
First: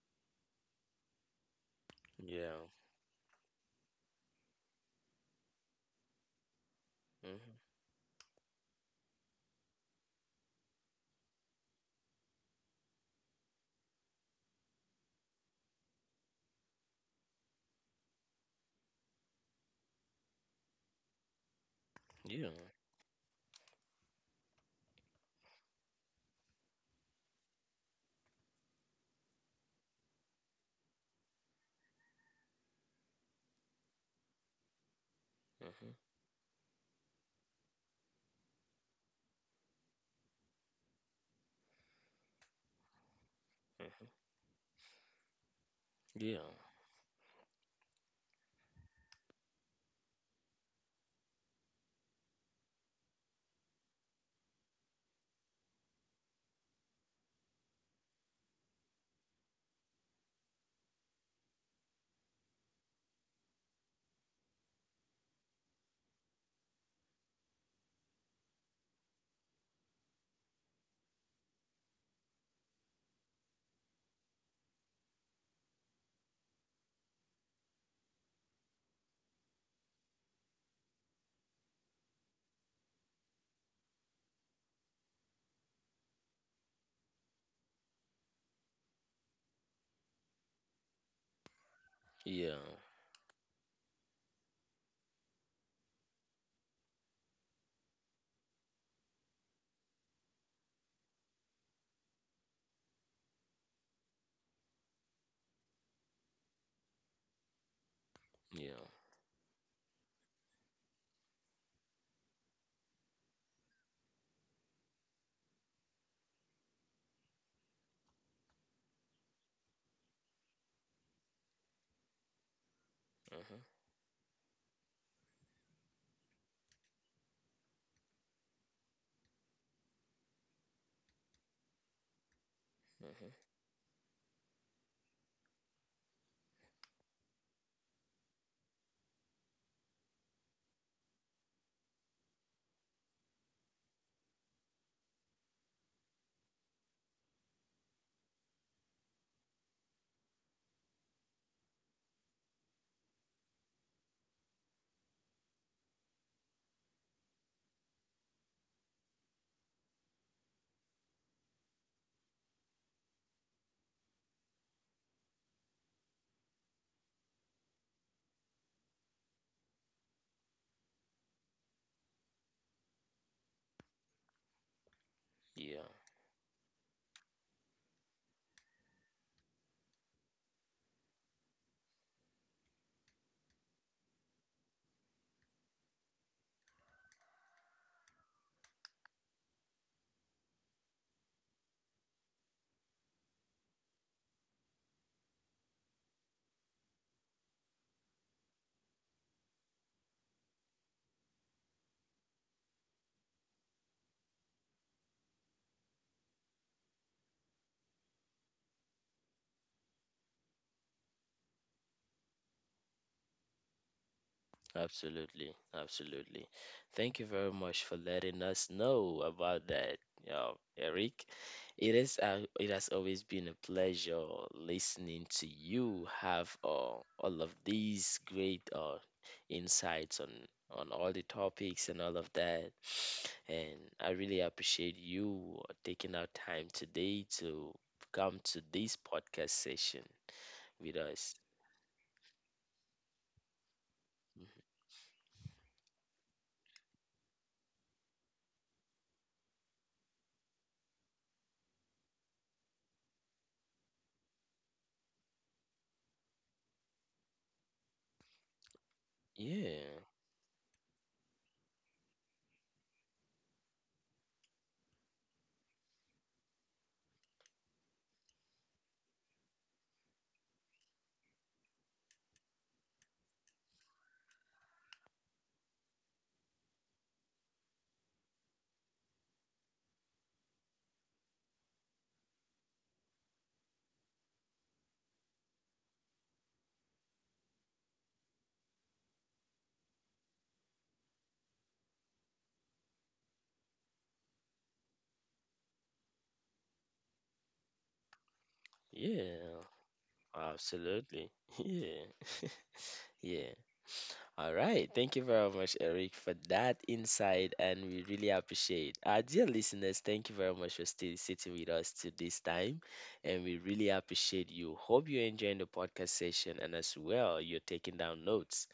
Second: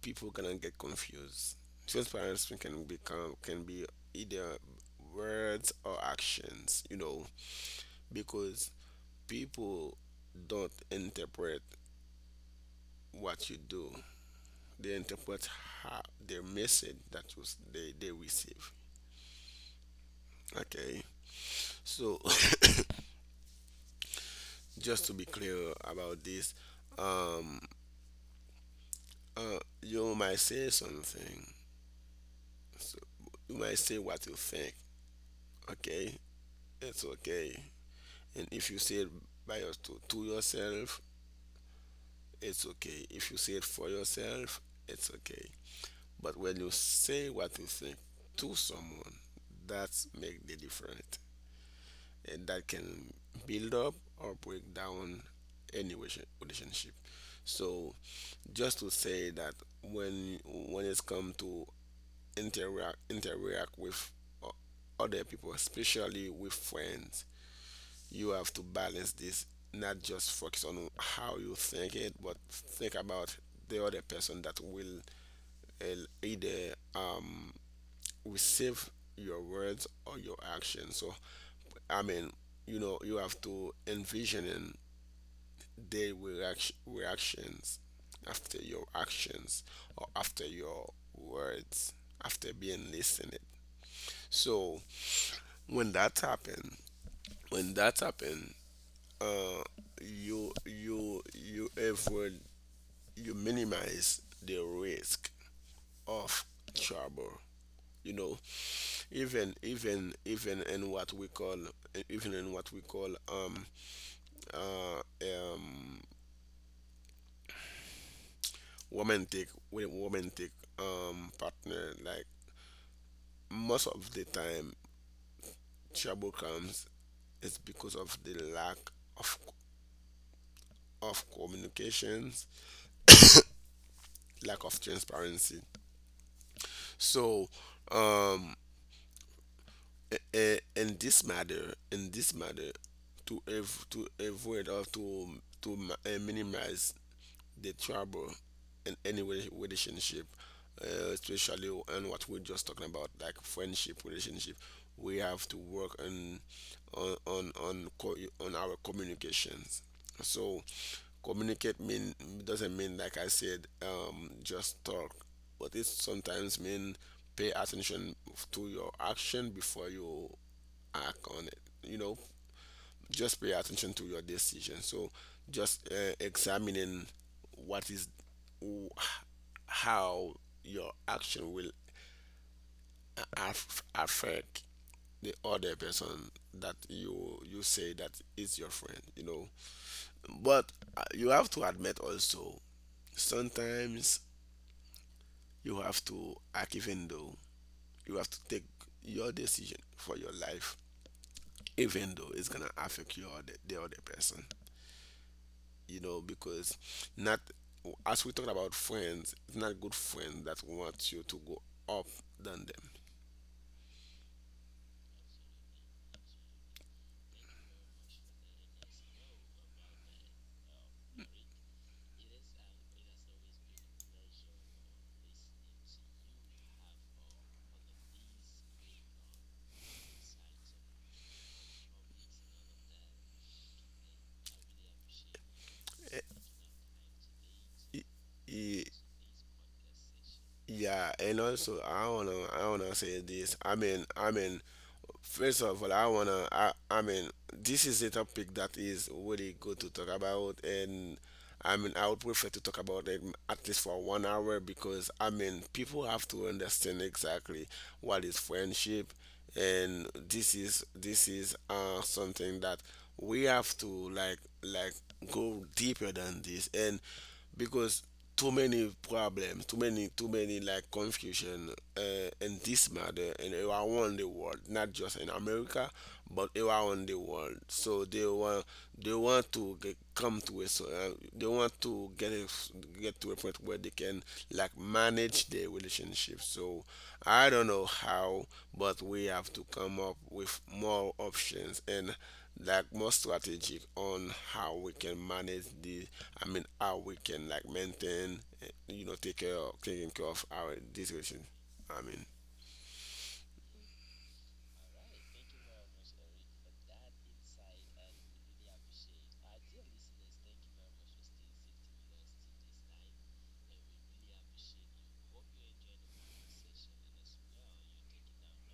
Speaker 2: people gonna get confused. Transparency
Speaker 1: Yeah.
Speaker 2: can become can be either words or actions, you know.
Speaker 1: Mm-hmm.
Speaker 2: Because people don't interpret what you do. They interpret how their message that was, they receive. Okay. So
Speaker 1: Yeah.
Speaker 2: just to be clear about this, um you might say something. So you might say what you think,
Speaker 1: Mm-hmm.
Speaker 2: okay? It's okay. And if you say it by your, to yourself, it's okay. If you say it for
Speaker 1: Mm-hmm.
Speaker 2: yourself, it's okay. But
Speaker 1: Yeah.
Speaker 2: when you say what you think to someone, that's make the difference. And that can build up or break down any relationship. So just to say that when it's come to interact with o- other people, especially with friends, you have to balance this, not just focus on how you think it, but think about the other person that will either receive your words or your action. So I mean, you know, you have to envision in their reactions after your actions or after your words, after
Speaker 1: Yeah.
Speaker 2: being listened. So when that happened, when that happened uh, you avoid, you minimize the risk of trouble, you know.
Speaker 1: Yeah.
Speaker 2: Even in what we call, even in what we call, uh um romantic, with romantic partner. Like
Speaker 1: Mm-hmm.
Speaker 2: most of the time trouble comes is because of the lack of communications,
Speaker 1: Mm-hmm.
Speaker 2: lack of transparency. So um uh, in this matter, to to avoid, or to minimize the trouble in any relationship, especially on what we're just talking about, like friendship relationship. We have to work on on our communications. So communicate mean, doesn't mean, like I said, just talk, but it sometimes mean pay attention to your action before you act on it. You know, just pay attention to your decision. So
Speaker 1: Yeah.
Speaker 2: just examining what is, wh- how your action will affect the other person that you say that is your friend, you know. But you have to admit also sometimes you have to act, even though, you have to take your decision for your life, even though it's gonna affect your, the other person, you know. Because not, as we talk about friends, it's not good friends that want you to go up than them.
Speaker 1: Absolutely, absolutely. Thank you very much for letting us know about that, uh, Eric. It has always been a pleasure listening to you have all of these great insights on all the topics and all of that. And I really appreciate you taking
Speaker 2: Eh,
Speaker 1: our time today to come to
Speaker 2: ye-
Speaker 1: this podcast session with
Speaker 2: Yeah,
Speaker 1: us.
Speaker 2: and also I wanna, say this.
Speaker 1: Mhm.
Speaker 2: First of all, I wanna, I mean, this is a topic that is really good to talk about, and I mean, I would prefer to talk about it at least for 1 hour, because I mean, people have to understand exactly what is friendship.
Speaker 1: Yeah,
Speaker 2: And this is, something that we have to, like, like go deeper than this. And because too many problems, too many, like, confusion, uh, in this matter and around the world, not just in America, but around the world. So they want to come to a, they want to get a, get to a point where they can, like, manage their relationship. So I don't know how, but we have to come up with more options, and, like, more strategic on how we can manage the, I mean, how we can, like, maintain, you know, take care
Speaker 1: yeah.
Speaker 2: of taking care of our this
Speaker 1: Absolutely.
Speaker 2: relation, I
Speaker 1: Yeah.
Speaker 2: mean.
Speaker 1: Yeah. All right. Thank you very much, Eric, for that insight. And we really appreciate our dear listeners. Thank you very much for still sitting with us to this time. And we really appreciate you. Hope you're enjoying the podcast session and as well, you're taking down notes.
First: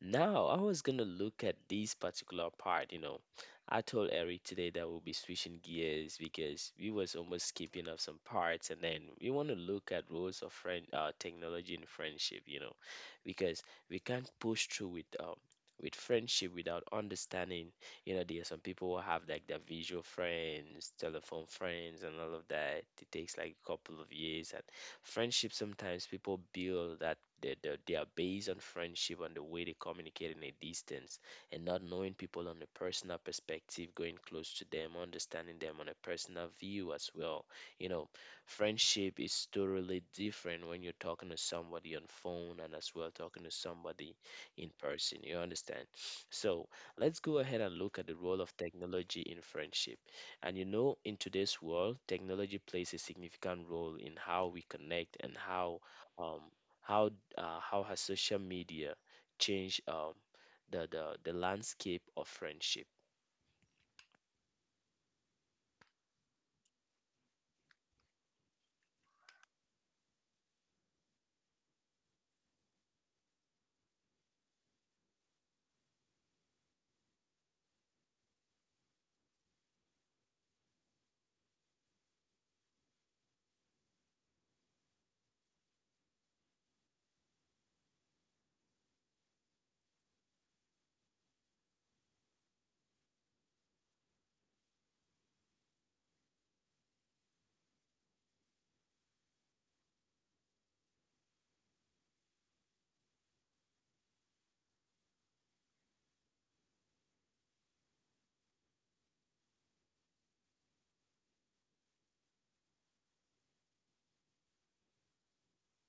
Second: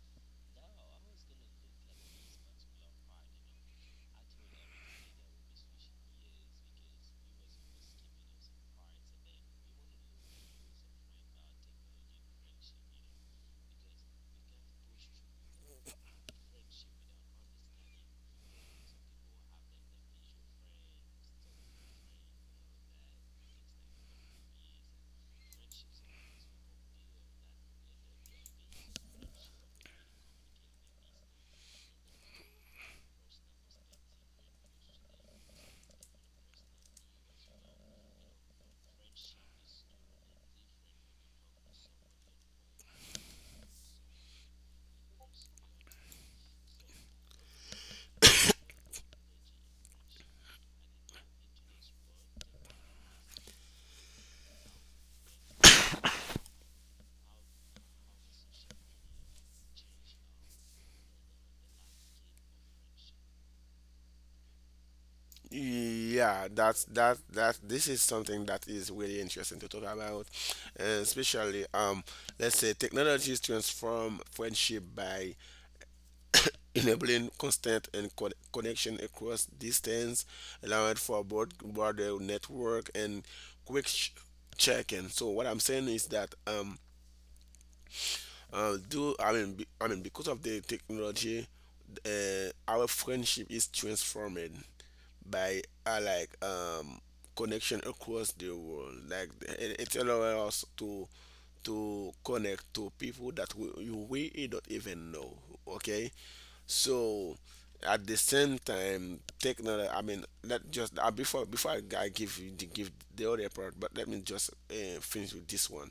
Speaker 1: Now, I was gonna look at this particular part, you know. I told Eric today that we'll be switching gears because we was almost skipping up some parts, and then we want to look at roles of technology and friendship, you know, because we can't push through with friendship without understanding. You know, there are some people who have like their visual friends, telephone friends, and all of that. It takes like a couple of years, and friendship sometimes people build that they are based on friendship and the way they communicate in a distance and not knowing people on a personal perspective, going close to them, understanding them on a personal view as well. You know, friendship is totally different when you're talking to somebody on phone and as well talking to somebody in person. You understand? So let's go ahead and look at the role of technology in friendship. And you know, in today's world, technology plays a significant role in how we connect and um, how how has social media changed the landscape of friendship?
Speaker 2: Yeah, that that this is something that is really interesting to talk about. And especially let's say technologies transform friendship by enabling constant and connection across distance, allowed for broader network and quick check-in. So what I'm saying is that, do I mean be, I mean because of the technology, our friendship is transformed by connection across the world, like it allows us to connect to people that we don't even know. Okay, so at the same time, technology, I mean, let just before I give you give the other part, but let me just finish with this one.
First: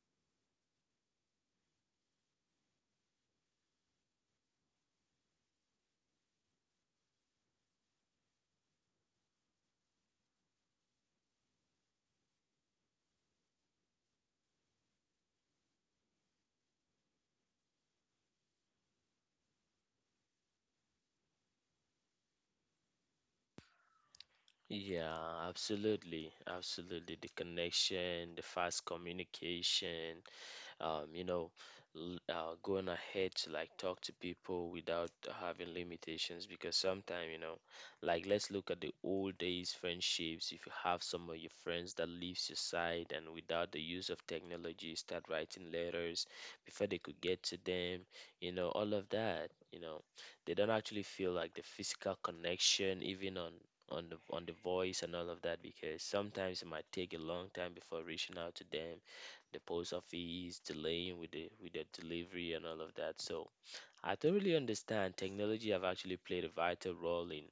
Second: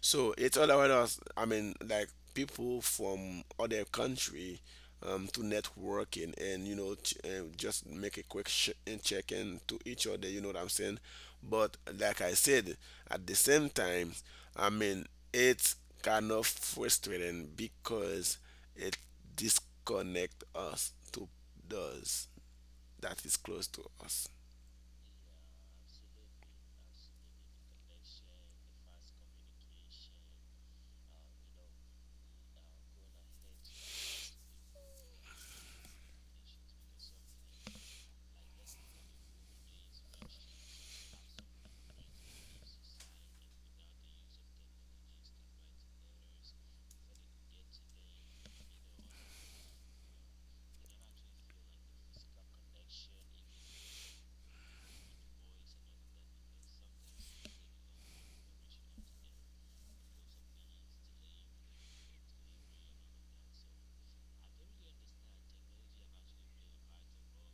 Speaker 2: So it allowed us, I mean, like, people from other country, to networking, and you know, and just make a quick and check in to each other, you know what I'm saying. But like I said, at the same time, I mean, it's kind of frustrating because it disconnect us to those that is close to us.
Speaker 1: Yeah, absolutely, absolutely. The connection, the fast communication, you know, going ahead to like talk to people without having limitations, because sometimes, you know, like let's look at the old days friendships. If you have some of your friends that leaves your side and without the use of technology, start writing letters before they could get to them, you know, all of that, you know, they don't actually feel like the physical connection even on the voice and all of that, because sometimes it might take a long time before reaching out to them, the post office delaying with the delivery and all of that. So I totally understand technology have actually played a vital role in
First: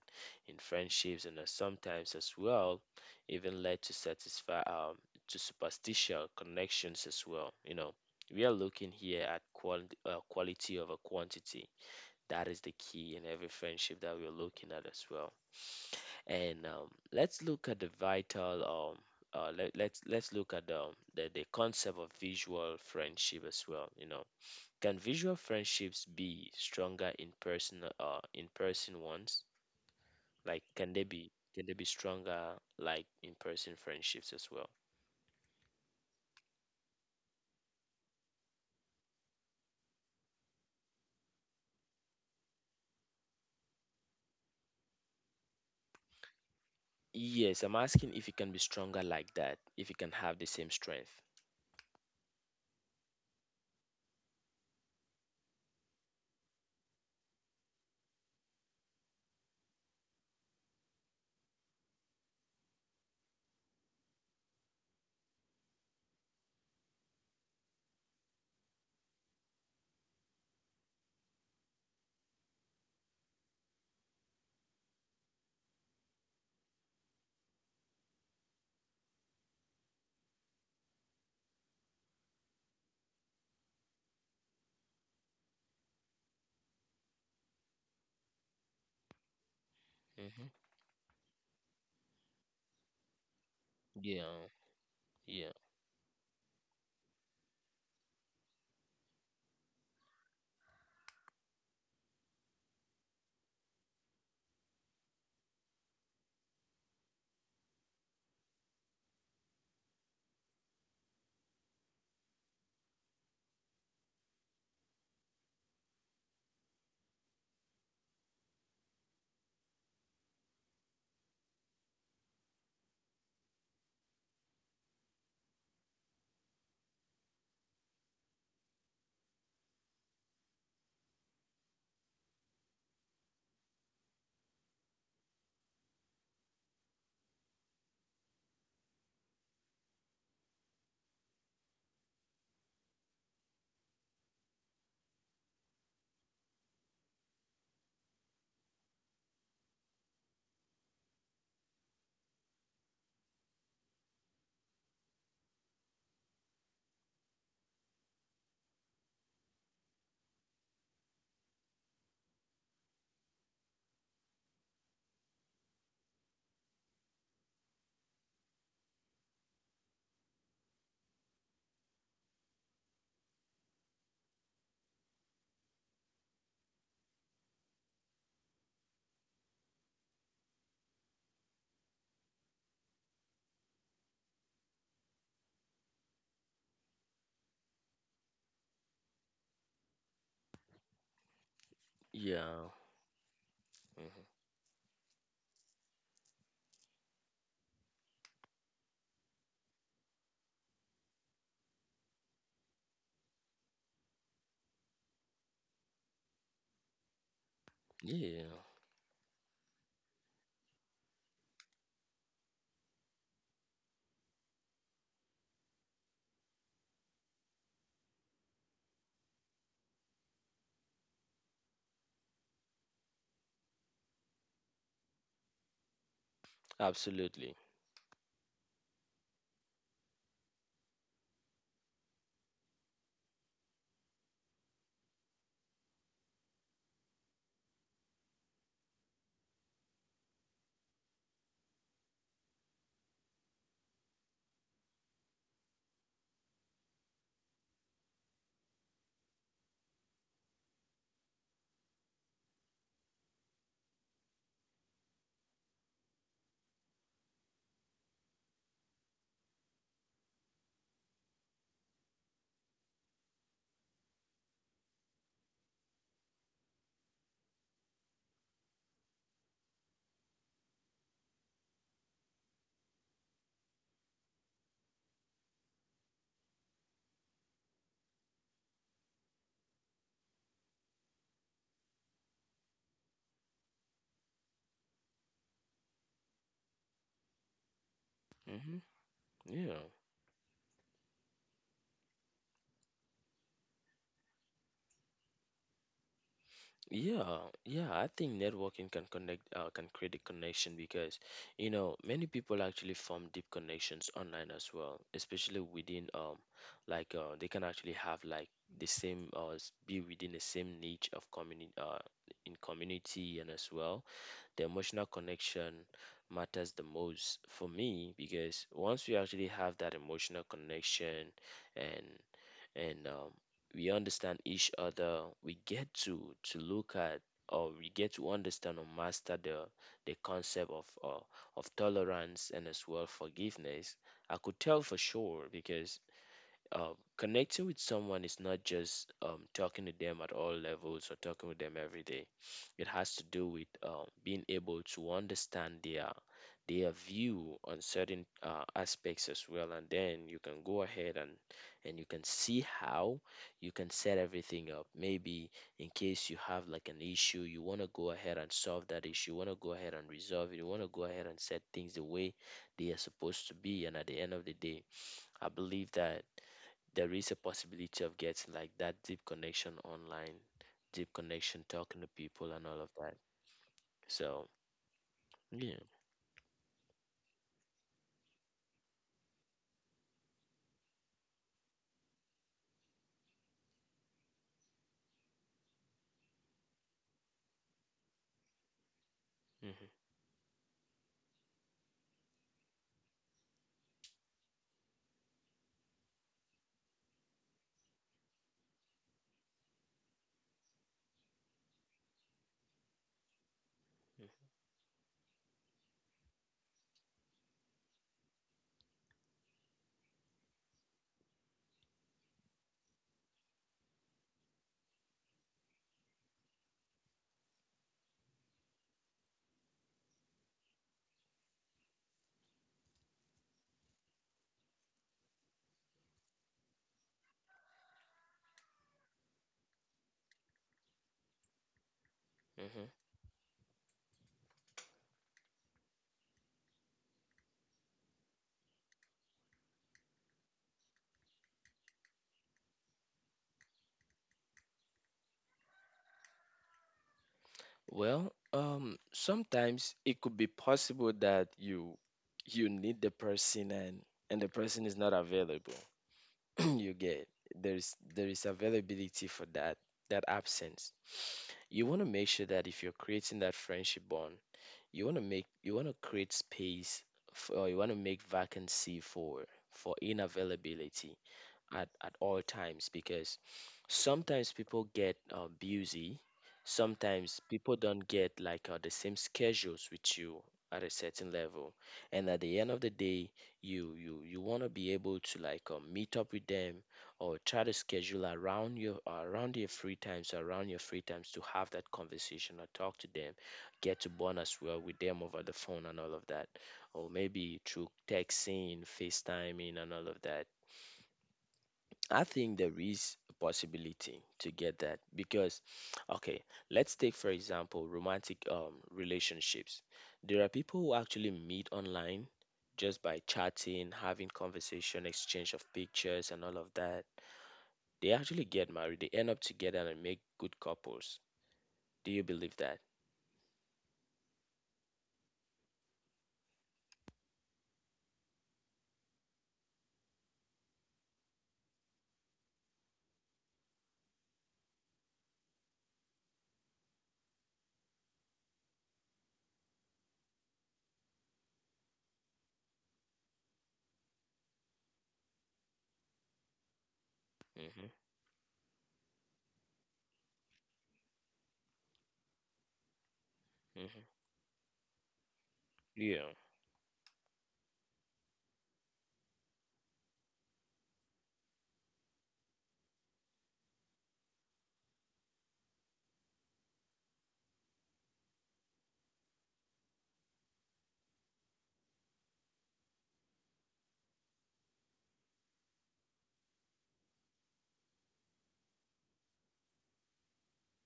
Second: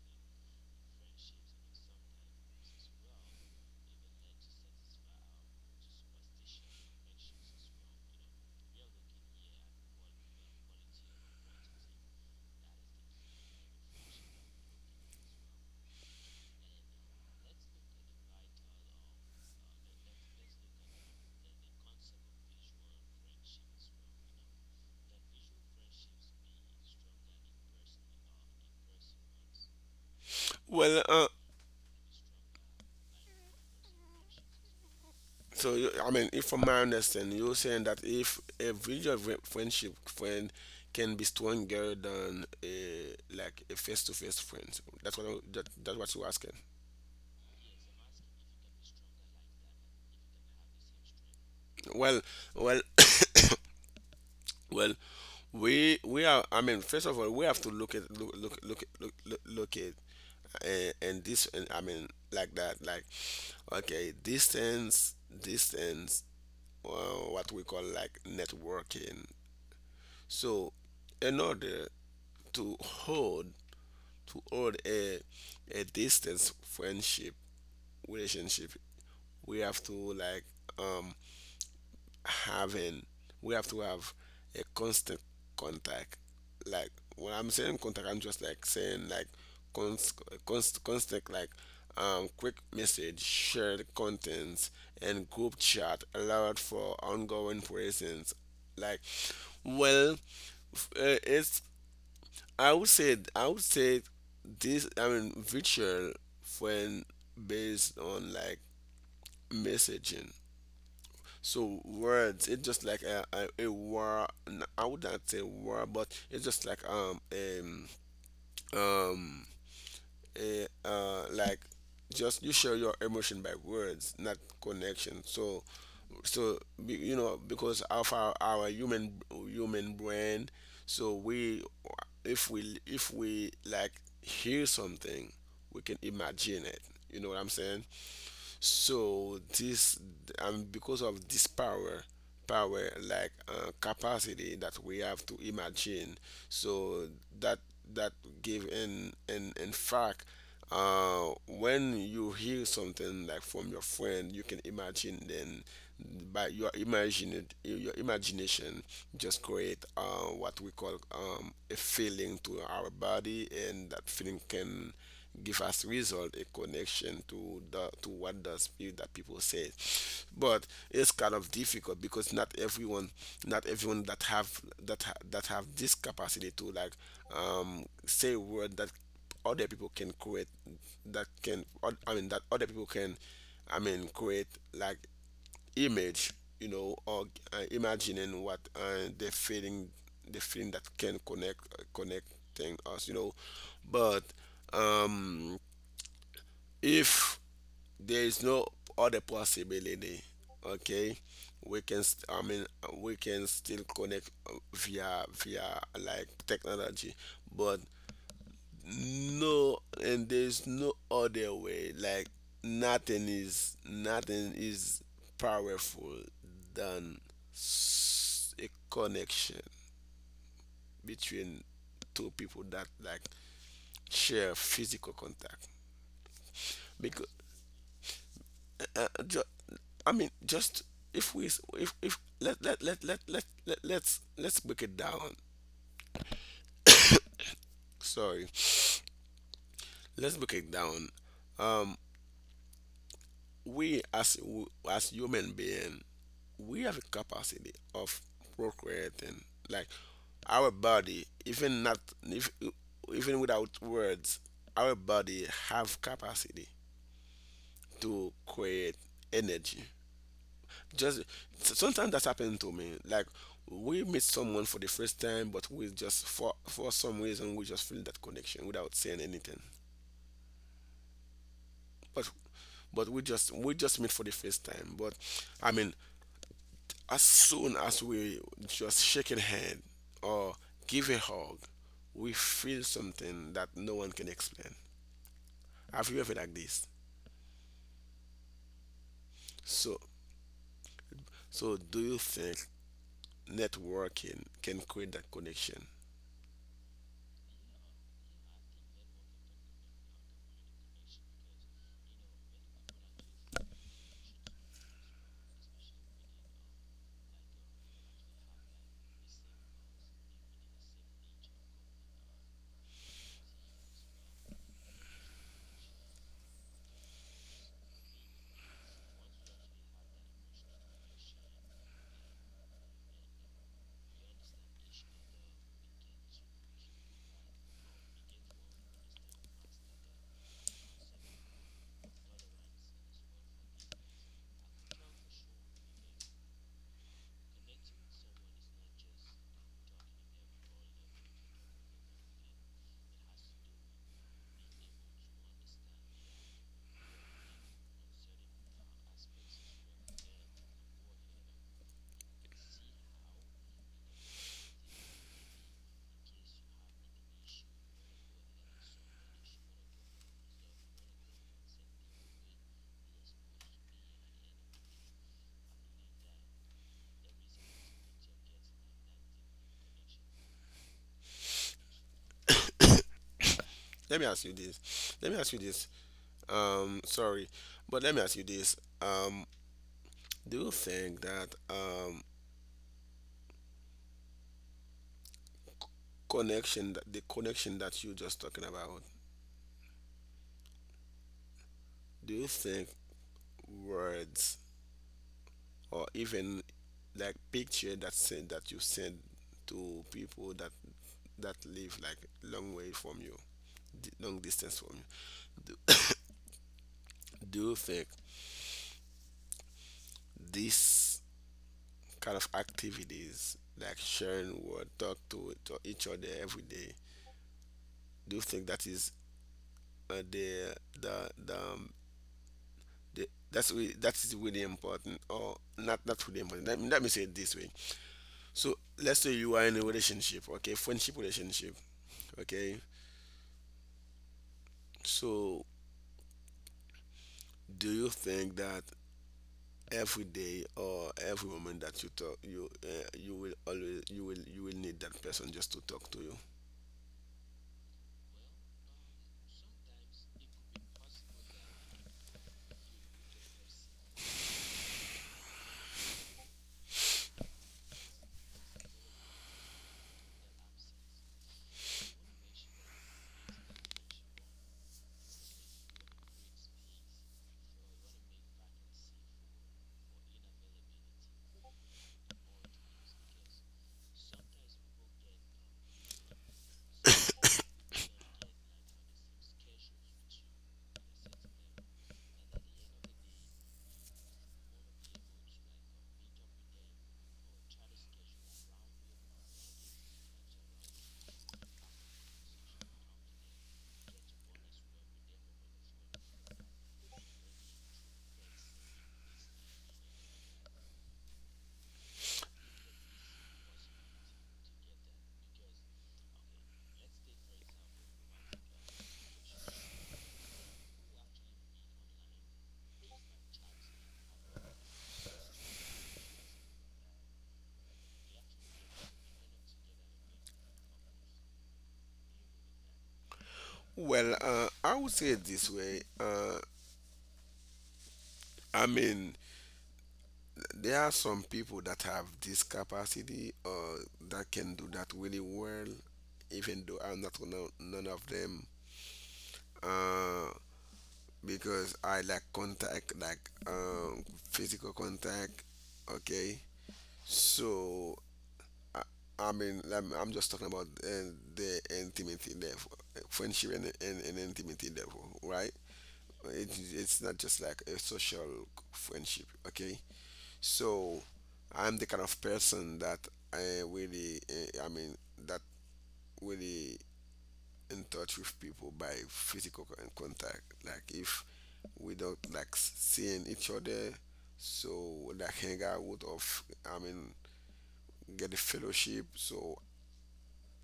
Speaker 1: friendships, and sometimes as well even led to satisfy to superstitious connections as well. You know, we are looking here at quality over quantity. That is the key in every friendship that we are looking at as well. And let's look at the vital let, let's look at the concept of visual friendship as well. You know, can visual friendships be stronger in person ones, like can
Speaker 2: well
Speaker 1: they
Speaker 2: uh,
Speaker 1: be, can they be stronger like in person friendships as well?
Speaker 2: I mean, if from my understanding, you're saying that if a virtual friendship friend can be stronger than a like a face-to-face friend, that's what I, that, that's what you're asking.
Speaker 1: Yes, I'm asking if it can be stronger like that, if it can have the same strength.
Speaker 2: Well, well, well, we are. I mean, first of all, we have to look at look look look look look, look at, and this, and I mean, like that, like, okay, distance, what we call like networking. So in order to hold to hold a distance friendship relationship, we have to, like, um having we have to have a constant contact. Like when I'm saying contact, I'm just like saying like, const,
Speaker 1: Hmm.
Speaker 2: constant, like, quick message, shared
Speaker 1: Yeah.
Speaker 2: contents, and
Speaker 1: Yeah.
Speaker 2: group chat allowed for ongoing presence. Like, well it's, I would say this, I mean, virtual friend based on, like, messaging. So words, it's just like a war. I would not say war, but it's just like um a, like, just you share your emotion by words, not connection. So, so because of our human, brain, so we, if we like hear something, we can imagine it, you know what I'm saying. So this, because of this power, like, capacity that we have to imagine, so that that give, in fact, when you hear something like from your friend, you can imagine then by your imagination, just create, what we call, a feeling to our body, and that feeling can give us result a connection to what the spirit that people say. But it's kind of difficult because not everyone that have this capacity to, like, say word that other people can create, that other people can, I mean, create, like, image, you know, or, imagining what, the feeling that can connect,
Speaker 1: Yeah.
Speaker 2: connecting us, you know. But,
Speaker 1: Hmm.
Speaker 2: um, if there is no other possibility, okay, we can. I mean, we can still connect via like technology, but
Speaker 1: Yeah.
Speaker 2: no, and there's no other way, like, nothing is powerful than a connection between two people that like share physical contact. Because,
Speaker 1: Absolutely.
Speaker 2: uh, uh, ju- I mean, just, if we s- if let's break it down. Sorry. Let's break it down. um as human being, we have a capacity of procreating, like our body, even not, if, even without words, our body have capacity to create energy. Just, sometimes that's happened to me, like, we meet someone for the first time, but we just, for some reason we just feel that connection without saying anything. But, we just meet for the first time, but, I mean, as soon as we just shake a hand or give a hug, we feel something that no one can explain. Have you ever like this?
Speaker 1: Hmm.
Speaker 2: So,
Speaker 1: Yeah.
Speaker 2: do you think networking can create that connection?
Speaker 1: Yeah, yeah, I think networking can can create a connection because, you know, many people actually form deep connections online as well, especially within, they can actually have like be within the same niche of community, in community, and as well, the emotional connection matters the most for me. Because once you actually have that emotional connection, and and we understand each other. We get to look at, or we get to understand or master the concept of tolerance and as well forgiveness. I could tell for sure, because connecting with someone is not just talking to them at all levels or talking with them every day. It has to do with being able to understand their view on certain aspects as well, and then you can go ahead and you can see how you can set everything up. Maybe in case you have like an issue, you want to go ahead and solve that issue. You want to go ahead and resolve it. You want to go ahead and set things the way they are supposed to be. And at the end of the day, I believe that there is a possibility of getting like that deep connection online, deep connection talking to people and all of that.
Speaker 2: Let me ask
Speaker 1: So
Speaker 2: you this.
Speaker 1: yeah.
Speaker 2: Sorry, but let me ask you this. Um, do you think that, connection, that the connection that you just talking about,
Speaker 1: Hmm.
Speaker 2: do you think words, or even like picture that send that you send to people, that live, like, long way from you, long distance from you, do, do you think this kind of activities, like sharing word, talk to each other every day, do you think that is, uh, the the the, um, the that's really, important, or not really important. Let me say it this way. So let's say you are in a relationship, okay, friendship relationship, okay.
Speaker 1: Hmm.
Speaker 2: So do you think that every day or every moment that you talk, you, you will always you will need that person just to talk to you?
Speaker 1: Well, sometimes it could be possible that you need the person, and the person is not available. You get there is, there is availability for that absence. You want to make sure that if you're creating that friendship bond, you want to create space for, or you want to make vacancy for inavailability at all times, because sometimes people get busy, sometimes people don't get like the same schedules with you at a certain level. And at the end of the day, you want to be able to like meet up with them, or try to schedule around your free times to have that conversation or talk to them, get to bond as well with them over the phone and all of that, or maybe through texting, facetiming and all of that. I think there is a possibility to get that. Because, okay, let's take for example romantic relationships. There are people who actually meet online just by chatting, having conversation, exchange of pictures, and all of that. They actually get married. They end up together and make good couples. Do you believe that?
Speaker 2: Well, I would say it this way. I mean, there are some people that have this capacity or that can do that really well, even though I'm not gonna none of them, uh, because I like contact, like, physical contact, okay.
Speaker 1: Mm-hmm.
Speaker 2: So I, I mean, I'm just talking about the intimacy level, friendship,
Speaker 1: Mm-hmm.
Speaker 2: and intimacy level, right?
Speaker 1: Yeah.
Speaker 2: It, it's not just like a social friendship, okay? So I'm the kind of person that I really, I mean, that really in touch with people by physical contact. Like if we don't like seeing each other, so like hang out with, I mean, get a fellowship. So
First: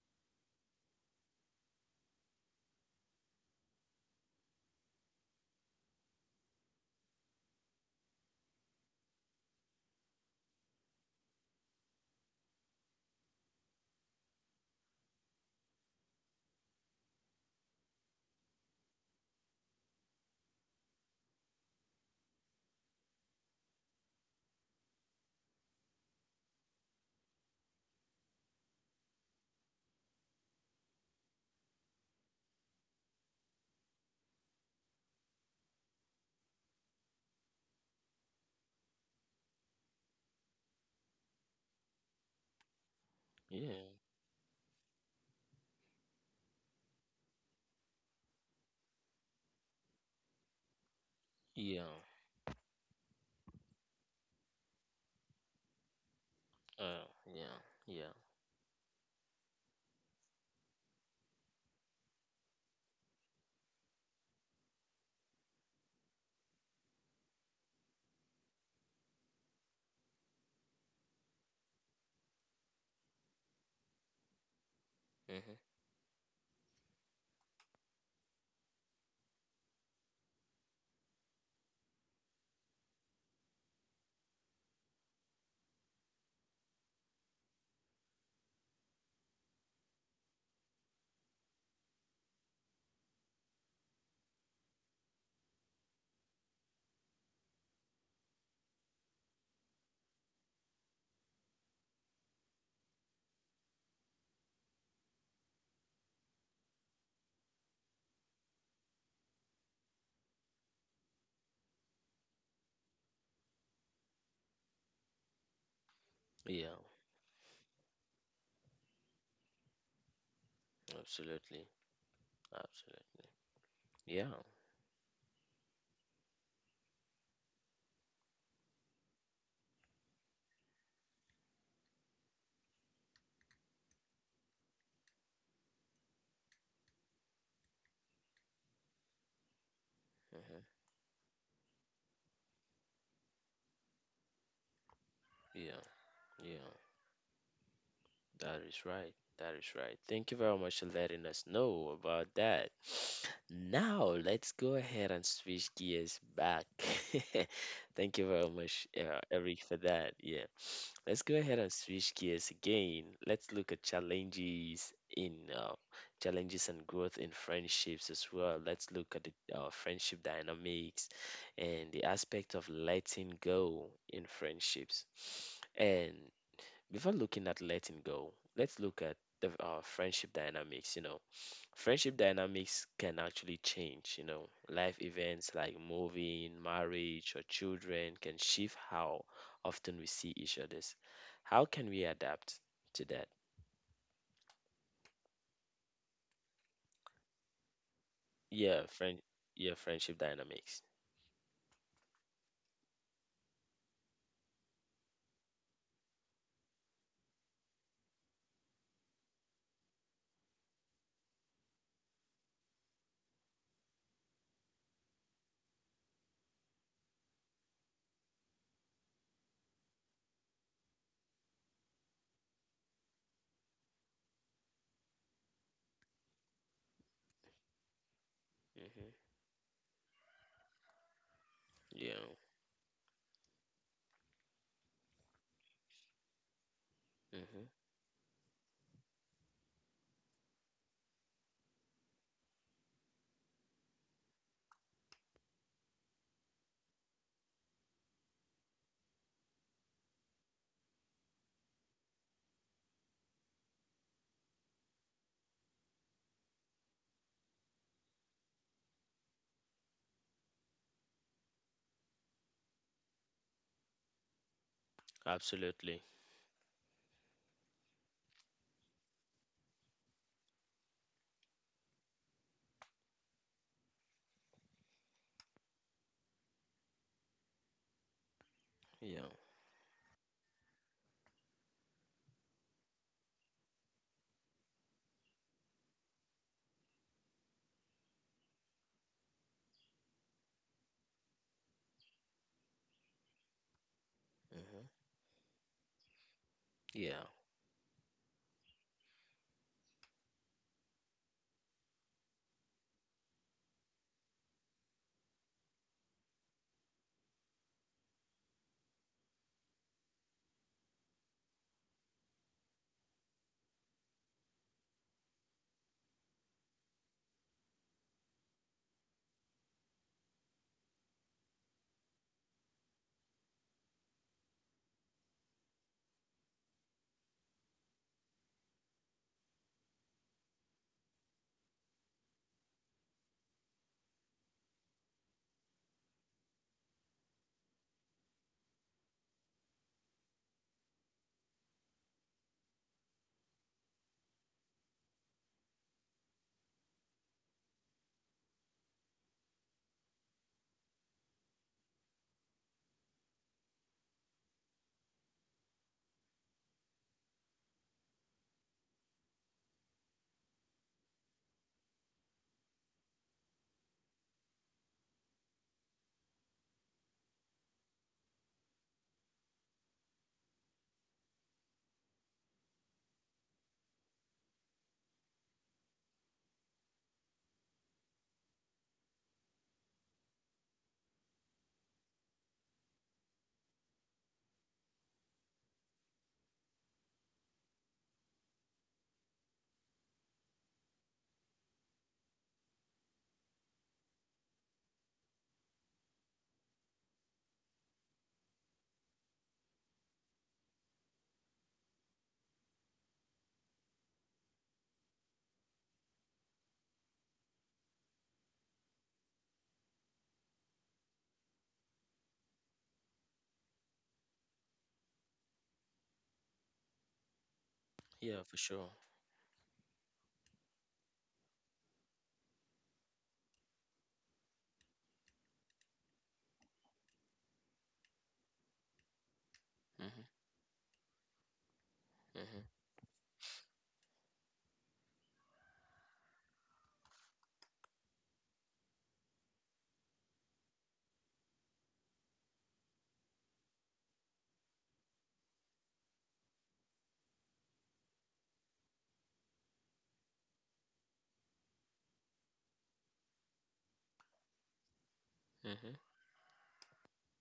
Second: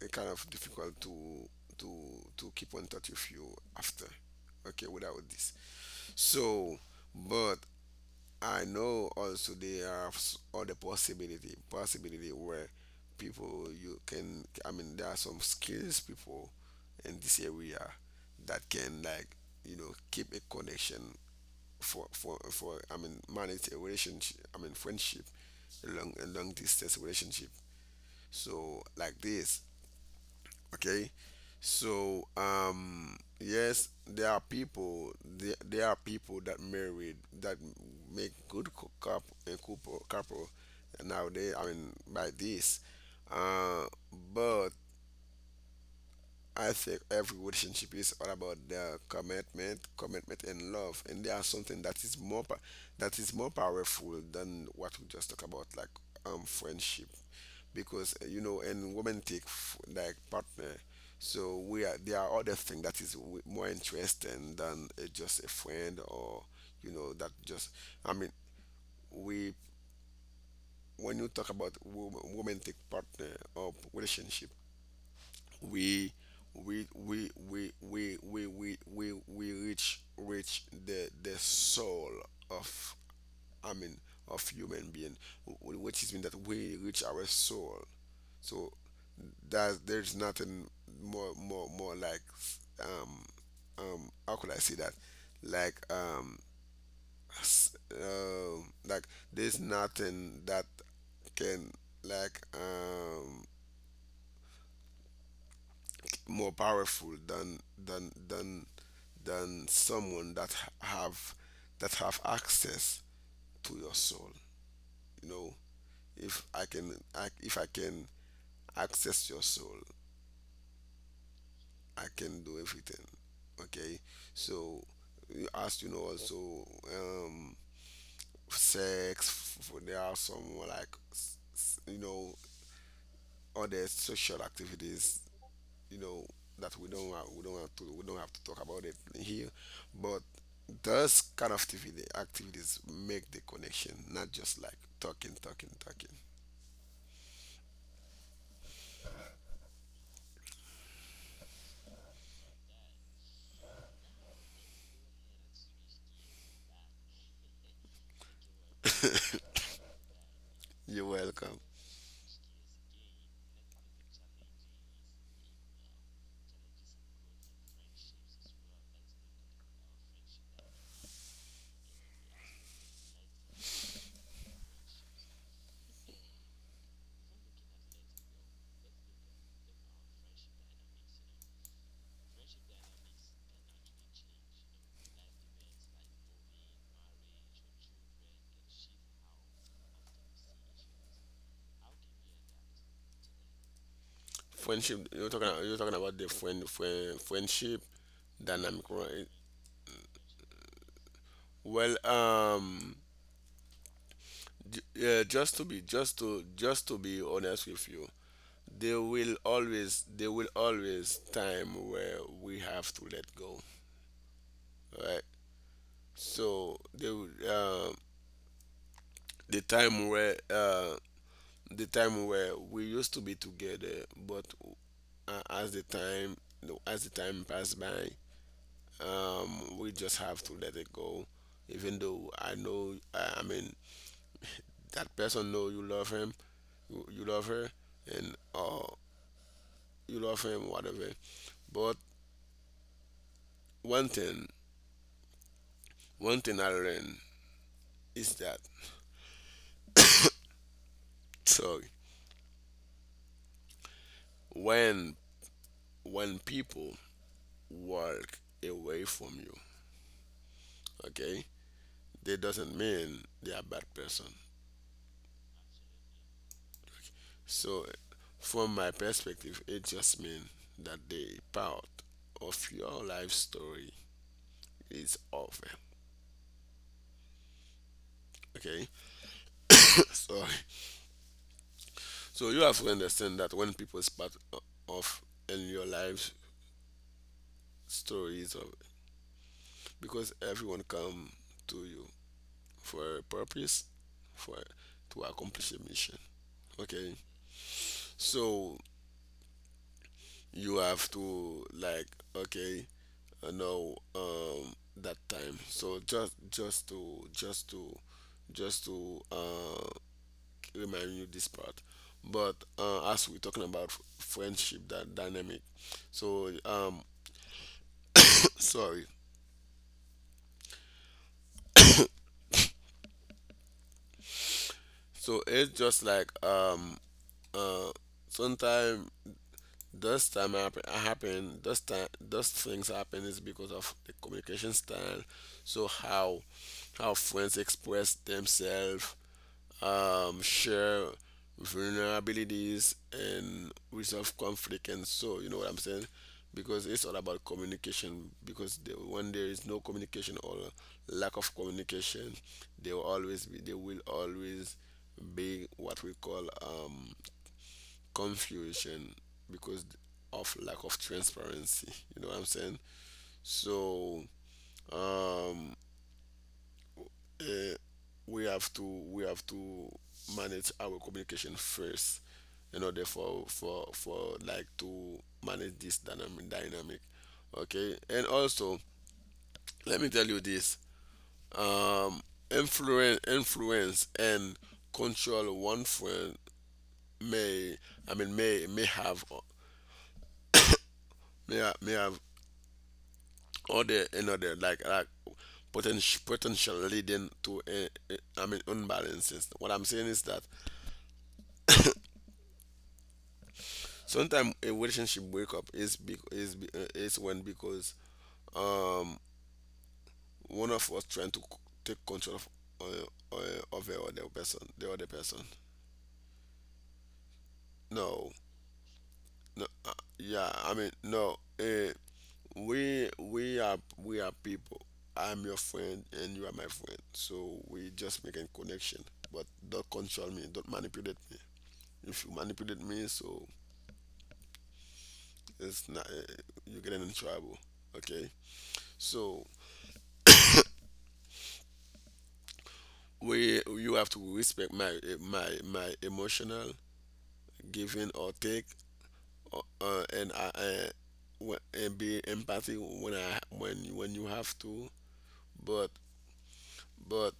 Speaker 2: uh, kind of difficult to to keep in touch with you after, okay, without this. So, but I know also there are other possibility where people, you can, I mean, there are some skills people in this area that can, like, keep a connection, for, I mean, manage a relationship, I mean, friendship, a long distance relationship. So like this, okay. So, yes, there are people, there are people that married, that make good cou- coup- a couple couple nowadays, I mean, by this, uh
Speaker 1: Yeah.
Speaker 2: but I think every relationship is all about the commitment and love, and there are something
Speaker 1: Yeah.
Speaker 2: that is that is more powerful than what we just talk about, like,
Speaker 1: Uh,
Speaker 2: friendship,
Speaker 1: yeah. Yeah.
Speaker 2: because, and women take like partner, so we are there are other things that is more interesting than, just a friend, or, you know that just I mean, we when you talk about romantic partner or relationship,
Speaker 1: Mm-hmm.
Speaker 2: we we reach the soul of, I mean, of human being, which is mean that we reach our soul. So that, there's nothing more, like, um how could I say that, like, s- like, there's nothing that can, like, more powerful than someone that ha- have that have access to your soul, you know.
Speaker 1: Yeah.
Speaker 2: If I can access your soul,
Speaker 1: Absolutely.
Speaker 2: I can do everything.
Speaker 1: Absolutely.
Speaker 2: Okay.
Speaker 1: Yeah.
Speaker 2: So you, as you know also, um sex, there are some like, other social activities, you know, that we don't have to talk about it here, but
Speaker 1: Mm-hmm.
Speaker 2: those kind of activities make the connection, not just like
Speaker 1: Yeah.
Speaker 2: talking.
Speaker 1: Yeah, that is right. That is right. Thank you very much for letting us know about that. Now, let's go ahead and switch gears back. Thank you very much, Eric, for that. Yeah.
Speaker 2: You're
Speaker 1: Let's go ahead
Speaker 2: welcome.
Speaker 1: and switch gears again. Let's look at challenges and growth in friendships as well. Let's look at the friendship dynamics and the aspect of letting go in friendships. And before looking at letting go, let's look at the friendship dynamics. Friendship dynamics can actually change. Life events like moving, marriage, or children can shift how often we see each other's. How can we adapt to that?
Speaker 2: Friendship, you're talking about the friendship dynamic,
Speaker 1: Yeah, friend.
Speaker 2: right?
Speaker 1: Yeah, friendship dynamics.
Speaker 2: Well, yeah, just to be, just to be honest with you, there will always time where we have to let go, right? So the time where, we used to be together but, uh, as the time as the time passed by,
Speaker 1: Hmm.
Speaker 2: we just have to let it go. Even
Speaker 1: Yeah.
Speaker 2: though I know, I mean, that person know, you love him, you love her,
Speaker 1: Hmm.
Speaker 2: and, you love him, whatever. But one thing, I learned is that so, when when people walk away from you, okay, that doesn't mean they are bad person.
Speaker 1: Absolutely.
Speaker 2: So from my perspective, it just means that the part of your life story is over. Okay.
Speaker 1: Yeah.
Speaker 2: Sorry. So you have to understand that when people's part of in your life story is over, because everyone come to you for a purpose, for
Speaker 1: Hmm.
Speaker 2: to accomplish a mission. Okay,
Speaker 1: Yeah.
Speaker 2: so you have to, like, okay, know, that time, so just to just to just to remind you this part. But, as we're talking about friendship that dynamic, so, sorry, so it's just like, uh sometimes, Those time happen, happen those time those things happen is because of the communication style. So, how friends express themselves, share vulnerabilities, and resolve conflict, and so, you know what I'm saying? Because it's all about communication. Because when there is no communication or lack of communication, there will always be, what we call, confusion, because of lack of transparency. You know what I'm saying? So, um, eh, we have to we have to manage our communication first, in order for like to manage this dynamic. Okay, and also, let me tell you this: um, influence and control, one friend may, I mean, may have, or the another, like potential leading to a, I mean, unbalances. What I'm saying is that sometimes a relationship breakup is, is when because one of us trying take control of, of the other person, the other person. No,
Speaker 1: Yeah, for sure.
Speaker 2: no, yeah. I mean, no. We are people. I'm your friend and you are my friend, so we just making connection. But don't
Speaker 1: Hmm.
Speaker 2: control me. Don't manipulate me. If you
Speaker 1: Hmm.
Speaker 2: manipulate me, so it's not, you're getting in trouble, okay. So, we you have to respect my, my emotional giving or take, and I, and be empathy when I, when you have to. But,
Speaker 1: Hmm.
Speaker 2: but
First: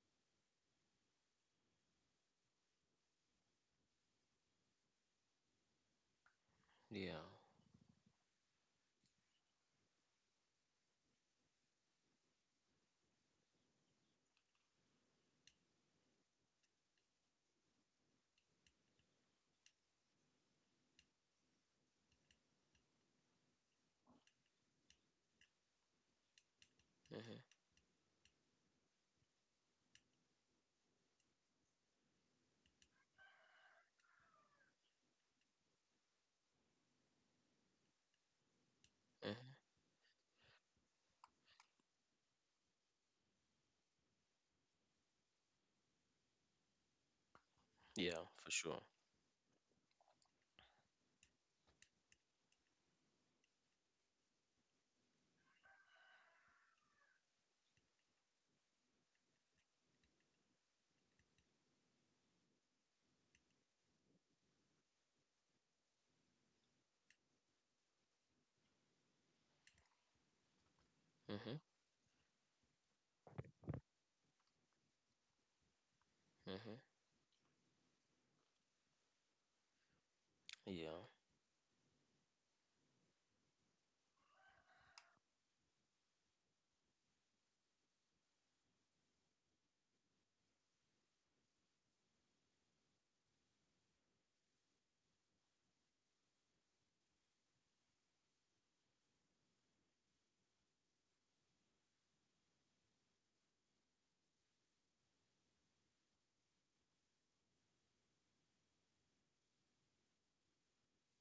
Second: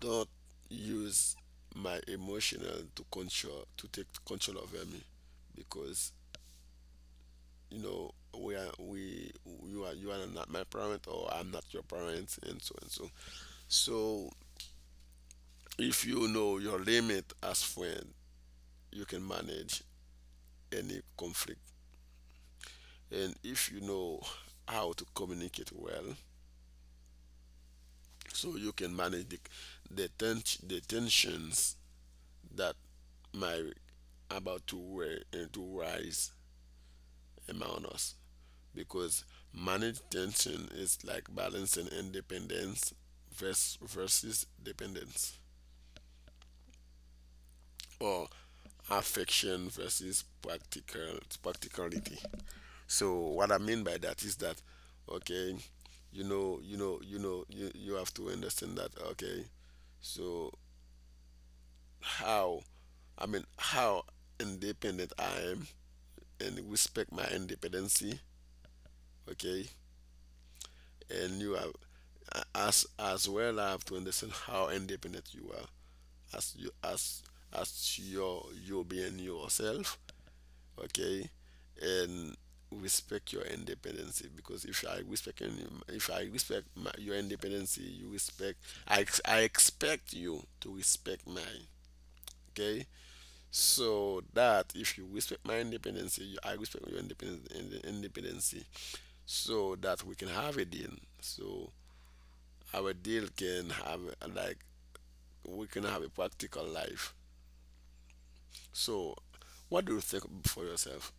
Speaker 2: don't use my emotional to control, to take control over me, because,
Speaker 1: Yeah.
Speaker 2: you know, we are we you are not my parent, or I'm not your parent, and so and so. So if you know your limit as friend, you can manage any conflict. And if you know how to communicate well,
Speaker 1: Hmm.
Speaker 2: so you can manage the tensions that might, about to to rise among us. Because
Speaker 1: Hmm.
Speaker 2: manage tension is like balancing independence, versus dependence,
Speaker 1: Yeah,
Speaker 2: or
Speaker 1: for sure.
Speaker 2: affection versus practicality. So what I mean by that is that, okay, you have to understand that, okay, so how, I mean, how independent I am, and respect my independency, okay, and you
Speaker 1: Mhm,
Speaker 2: have, as well I have to understand how independent you are, as you
Speaker 1: mhm.
Speaker 2: as as your, you being yourself,
Speaker 1: Yeah.
Speaker 2: okay, and respect your independence, because if I respect any, if I respect my, your independence, you respect, I expect you to respect mine, okay. So that if you respect my independence, I respect your independence, independence, so that we can have a deal. So our deal can have, like, we can have a practical life. So what do you think for yourself?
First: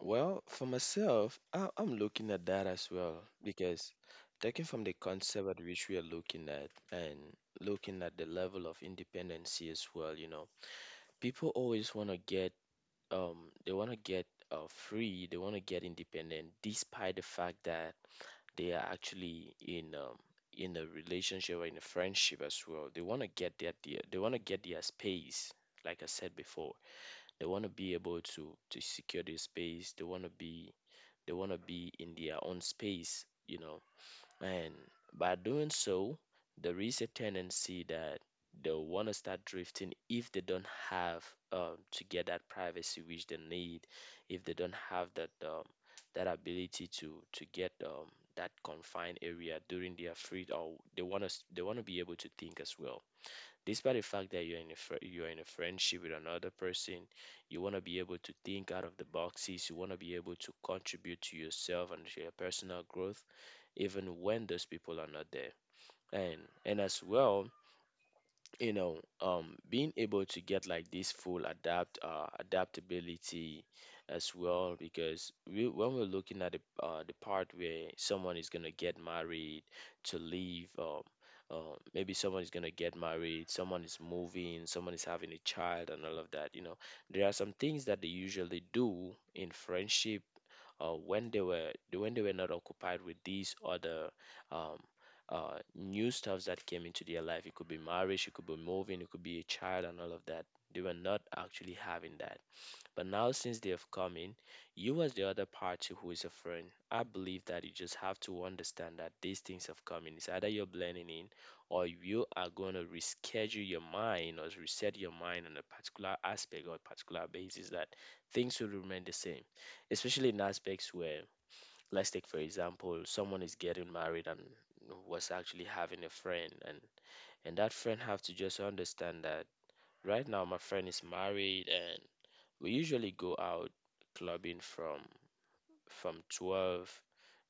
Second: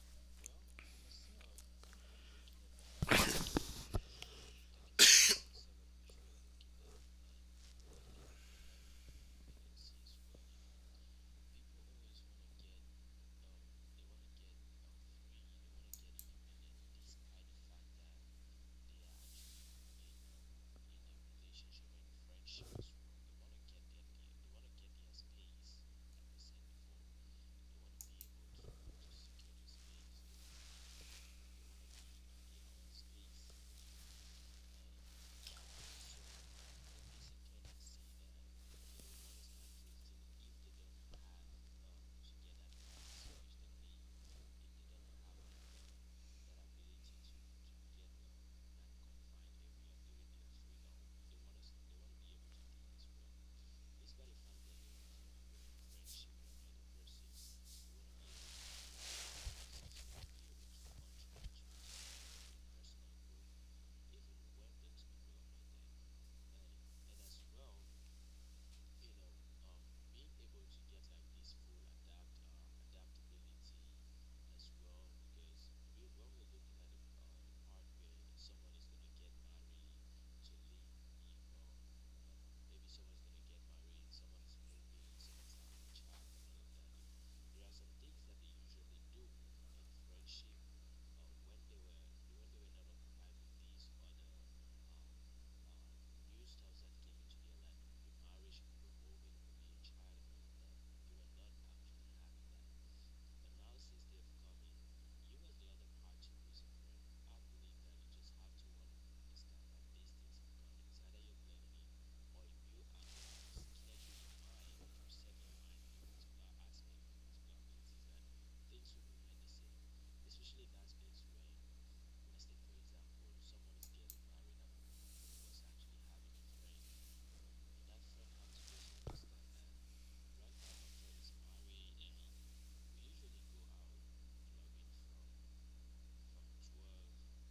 Speaker 1: Well, for myself, I'm looking at that as well, because taking from the concept at which we are looking at and looking at the level of independency as well, people always want to get they want to get free, they want to get independent despite the fact that they are actually in a relationship or in a friendship as well. They want to get their space, like I said before. They want to be able to secure their space. They want to be in their own space. And by doing so, there is a tendency that they'll want to start drifting if they don't have to get that privacy which they need, if they don't have that ability to get that confined area during their free, or they want to be able to think as well, despite the fact that you're in a friendship with another person. You want to be able to think out of the boxes. You want to be able to contribute to yourself and to your personal growth, even when those people are not there. And as well, being able to get like this full adaptability as well, because we when we're looking at the part where someone is gonna get married to leave maybe someone is gonna get married, someone is moving, someone is having a child, and all of that. There are some things that they usually do in friendship when they were not occupied with these other um, new stuffs that came into their life. It could be marriage, it could be moving, it could be a child, and all of that. They were not actually having that. But now, since they have come in, you, as the other party who is a friend, I believe that you just have to understand that these things have come in. It's either you're blending in, or you are going to reschedule your mind or reset your mind on a particular aspect or a particular basis that things will remain the same, especially in aspects where, let's take for example, someone is getting married and was actually having a friend, and that friend have to just understand that right now my friend is married and we usually go out clubbing from 12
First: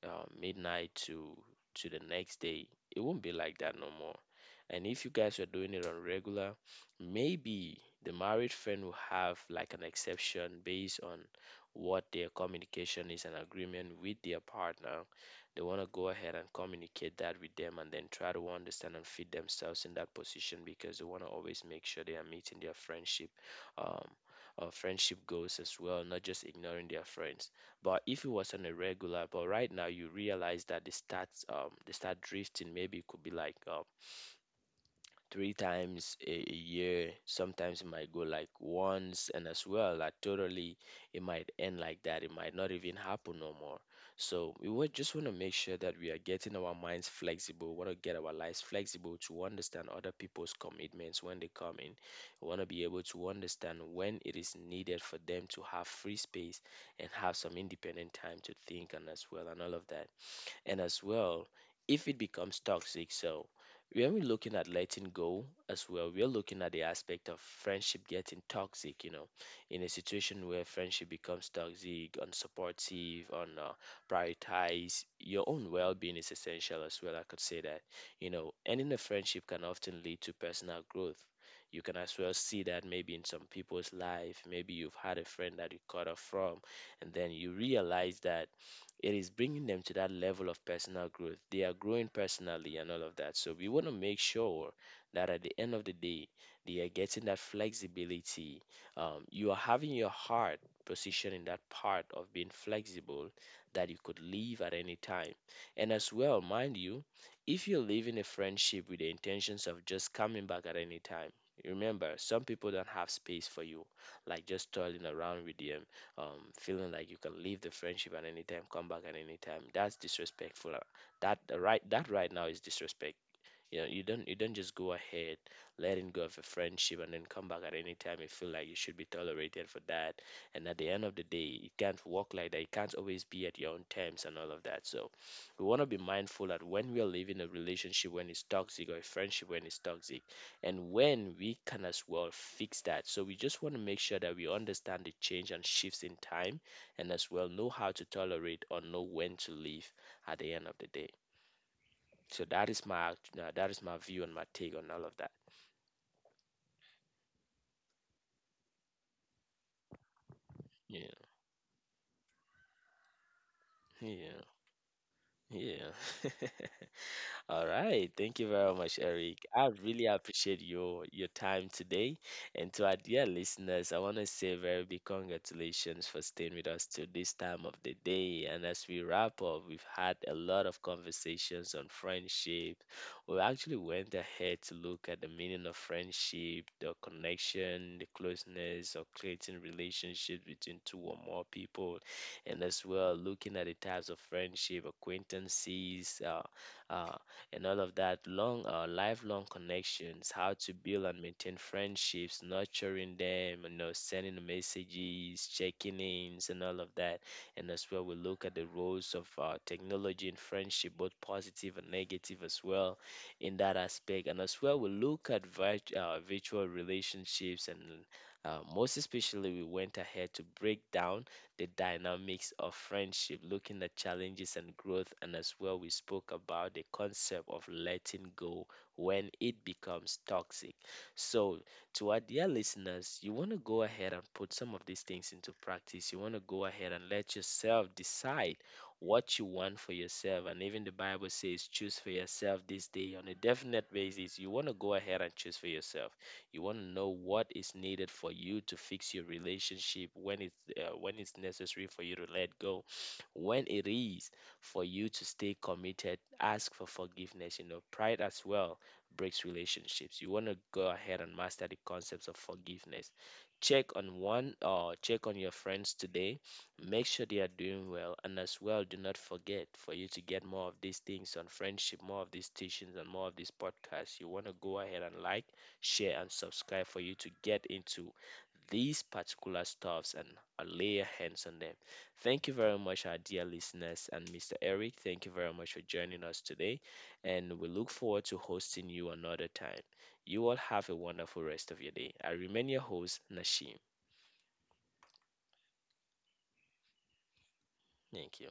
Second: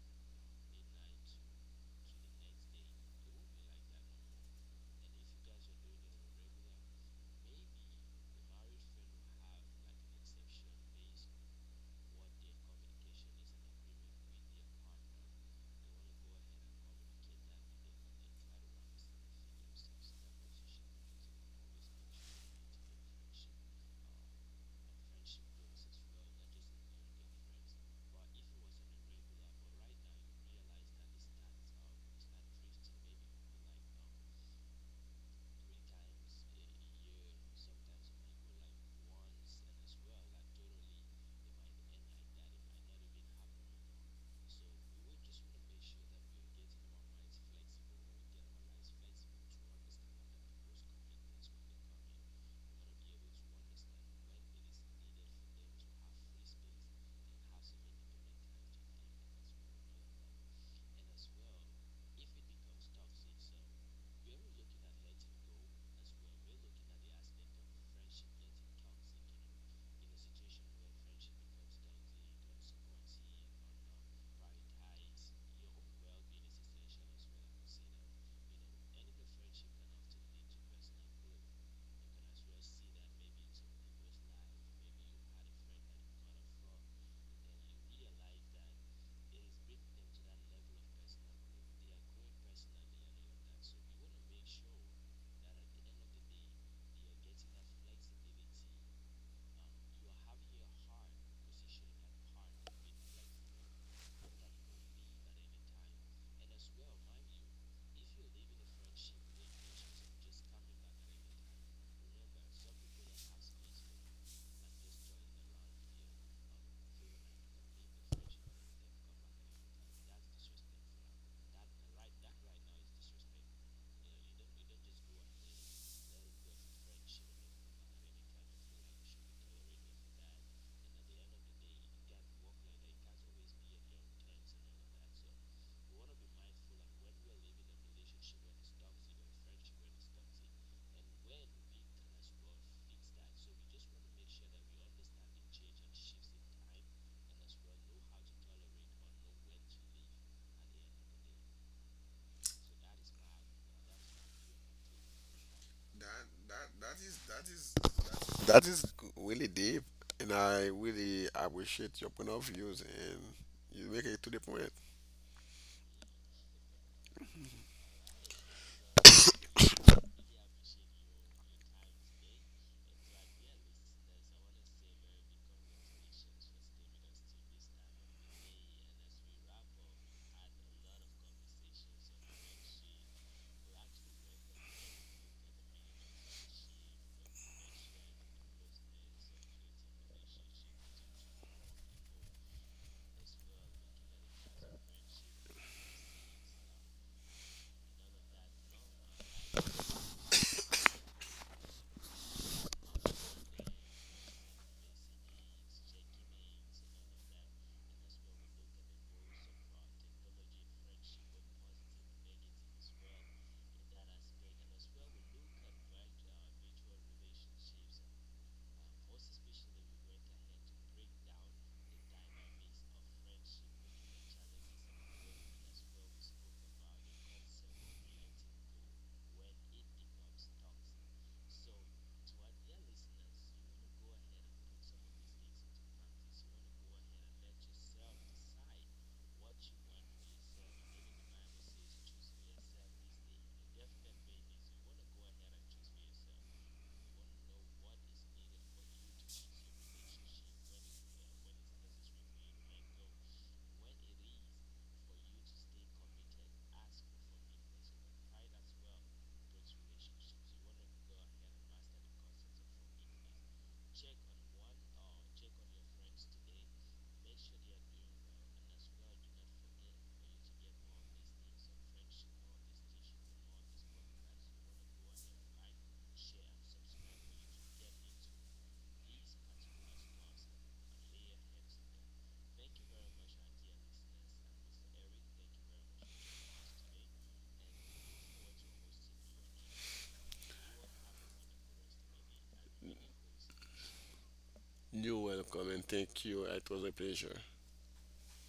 Speaker 1: midnight to the next day. It won't be like that no more. And if you guys were doing it on regular, maybe the married friend will have like an exception based on what their communication is and agreement with their partner. They want to go ahead and communicate that with them and then try to understand and fit themselves in that position, because they want to always make sure they are meeting their um, friendship goals as well, not just ignoring their friends. But if it was on a regular, but right now you realize that they start drifting. Maybe it could be like three times a year. Sometimes it might go like once, and as well, like totally, it might end like that. It might not even happen no more. So we would just want to make sure that we are getting our minds flexible. We want to get our lives flexible to understand other people's commitments when they come in. We want to be able to understand when it is needed for them to have free space and have some independent time to think, and as well, and all of that. And as well, if it becomes toxic, so when we're looking at letting go as well, we're looking at the aspect of friendship getting toxic, in a situation where friendship becomes toxic, unsupportive, un prioritize your own well-being is essential, as well, I could say that. You know, ending a friendship can often lead to personal growth. You can as well see that maybe in some people's life, maybe you've had a friend that you cut off from, and then you realize that it is bringing them to that level of personal growth. They are growing personally and all of that. So we want to make sure that at the end of the day, they are getting that flexibility. You are having your heart positioned in that part of being flexible, that you could leave at any time. And as well, mind you, if you're leaving a friendship with the intentions of just coming back at any time, remember some people don't have space for you, like just toiling around with them, feeling like you can leave the friendship at any time, come back at any time. That's disrespectful. That Right, that right now is disrespect. You don't just go ahead letting go of a friendship and then come back at any time you feel like you should be tolerated for that. And at the end of the day, it can't work like that. It can't always be at your own terms and all of that. So we want to be mindful that when we are leaving a relationship when it's toxic, or a friendship when it's toxic, and when we can as well fix that. So we just want to make sure that we understand the change and shifts in time, and as well know how to tolerate or know when to leave at the end of the day. So that is my view and my take on all of that.
Speaker 2: That is really deep, and I
Speaker 1: Yeah,
Speaker 2: really appreciate your point of views, and you make it to the
Speaker 1: yeah,
Speaker 2: point.
Speaker 1: yeah. All right. Thank you very much, Eric. I really appreciate your time today. And to our dear listeners, I want to say a very big congratulations for staying with us till this time of the day. And as we wrap up, we've had a lot of conversations on friendship. We actually went ahead to look at the meaning of friendship, the connection, the closeness, or creating relationships between two or more people, and as well looking at the types of friendship, acquaintances, uh, and all of that, long lifelong connections, how to build and maintain friendships, nurturing them, sending messages, checking ins, and all of that. And as well, we look at the roles of technology in friendship, both positive and negative as well, in that aspect. And as well, we look at virtual relationships. And most especially, we went ahead to break down the dynamics of friendship, looking at challenges and growth. And as well, we spoke about the concept of letting go when it becomes toxic. So, to our dear listeners, you want to go ahead and put some of these things into practice. You want to go ahead and let yourself decide what you want for yourself. And even the Bible says, choose for yourself this day on a definite basis. You want to go ahead and choose for yourself. You want to know what is needed for you to fix your relationship, when it's necessary for you to let go, when it is for you to stay committed. Ask for forgiveness. Pride as well breaks relationships. You want to go ahead and master the concepts of forgiveness. Check on one or check on your friends today. Make sure they are doing well, and as well, do not forget for you to get more of these things on friendship, more of these teachings, and more of these podcasts. You want to go ahead and like share, and subscribe for you to get into these particular stuffs and lay your hands on them. Thank you very much, our dear listeners, and Mr. Eric. Thank you very much for joining us today, and we look forward to hosting you another time. You all have a wonderful rest of your day. I remain your host, Nashim.
Speaker 2: You're welcome and thank you. It was a pleasure.
Speaker 1: Thank you.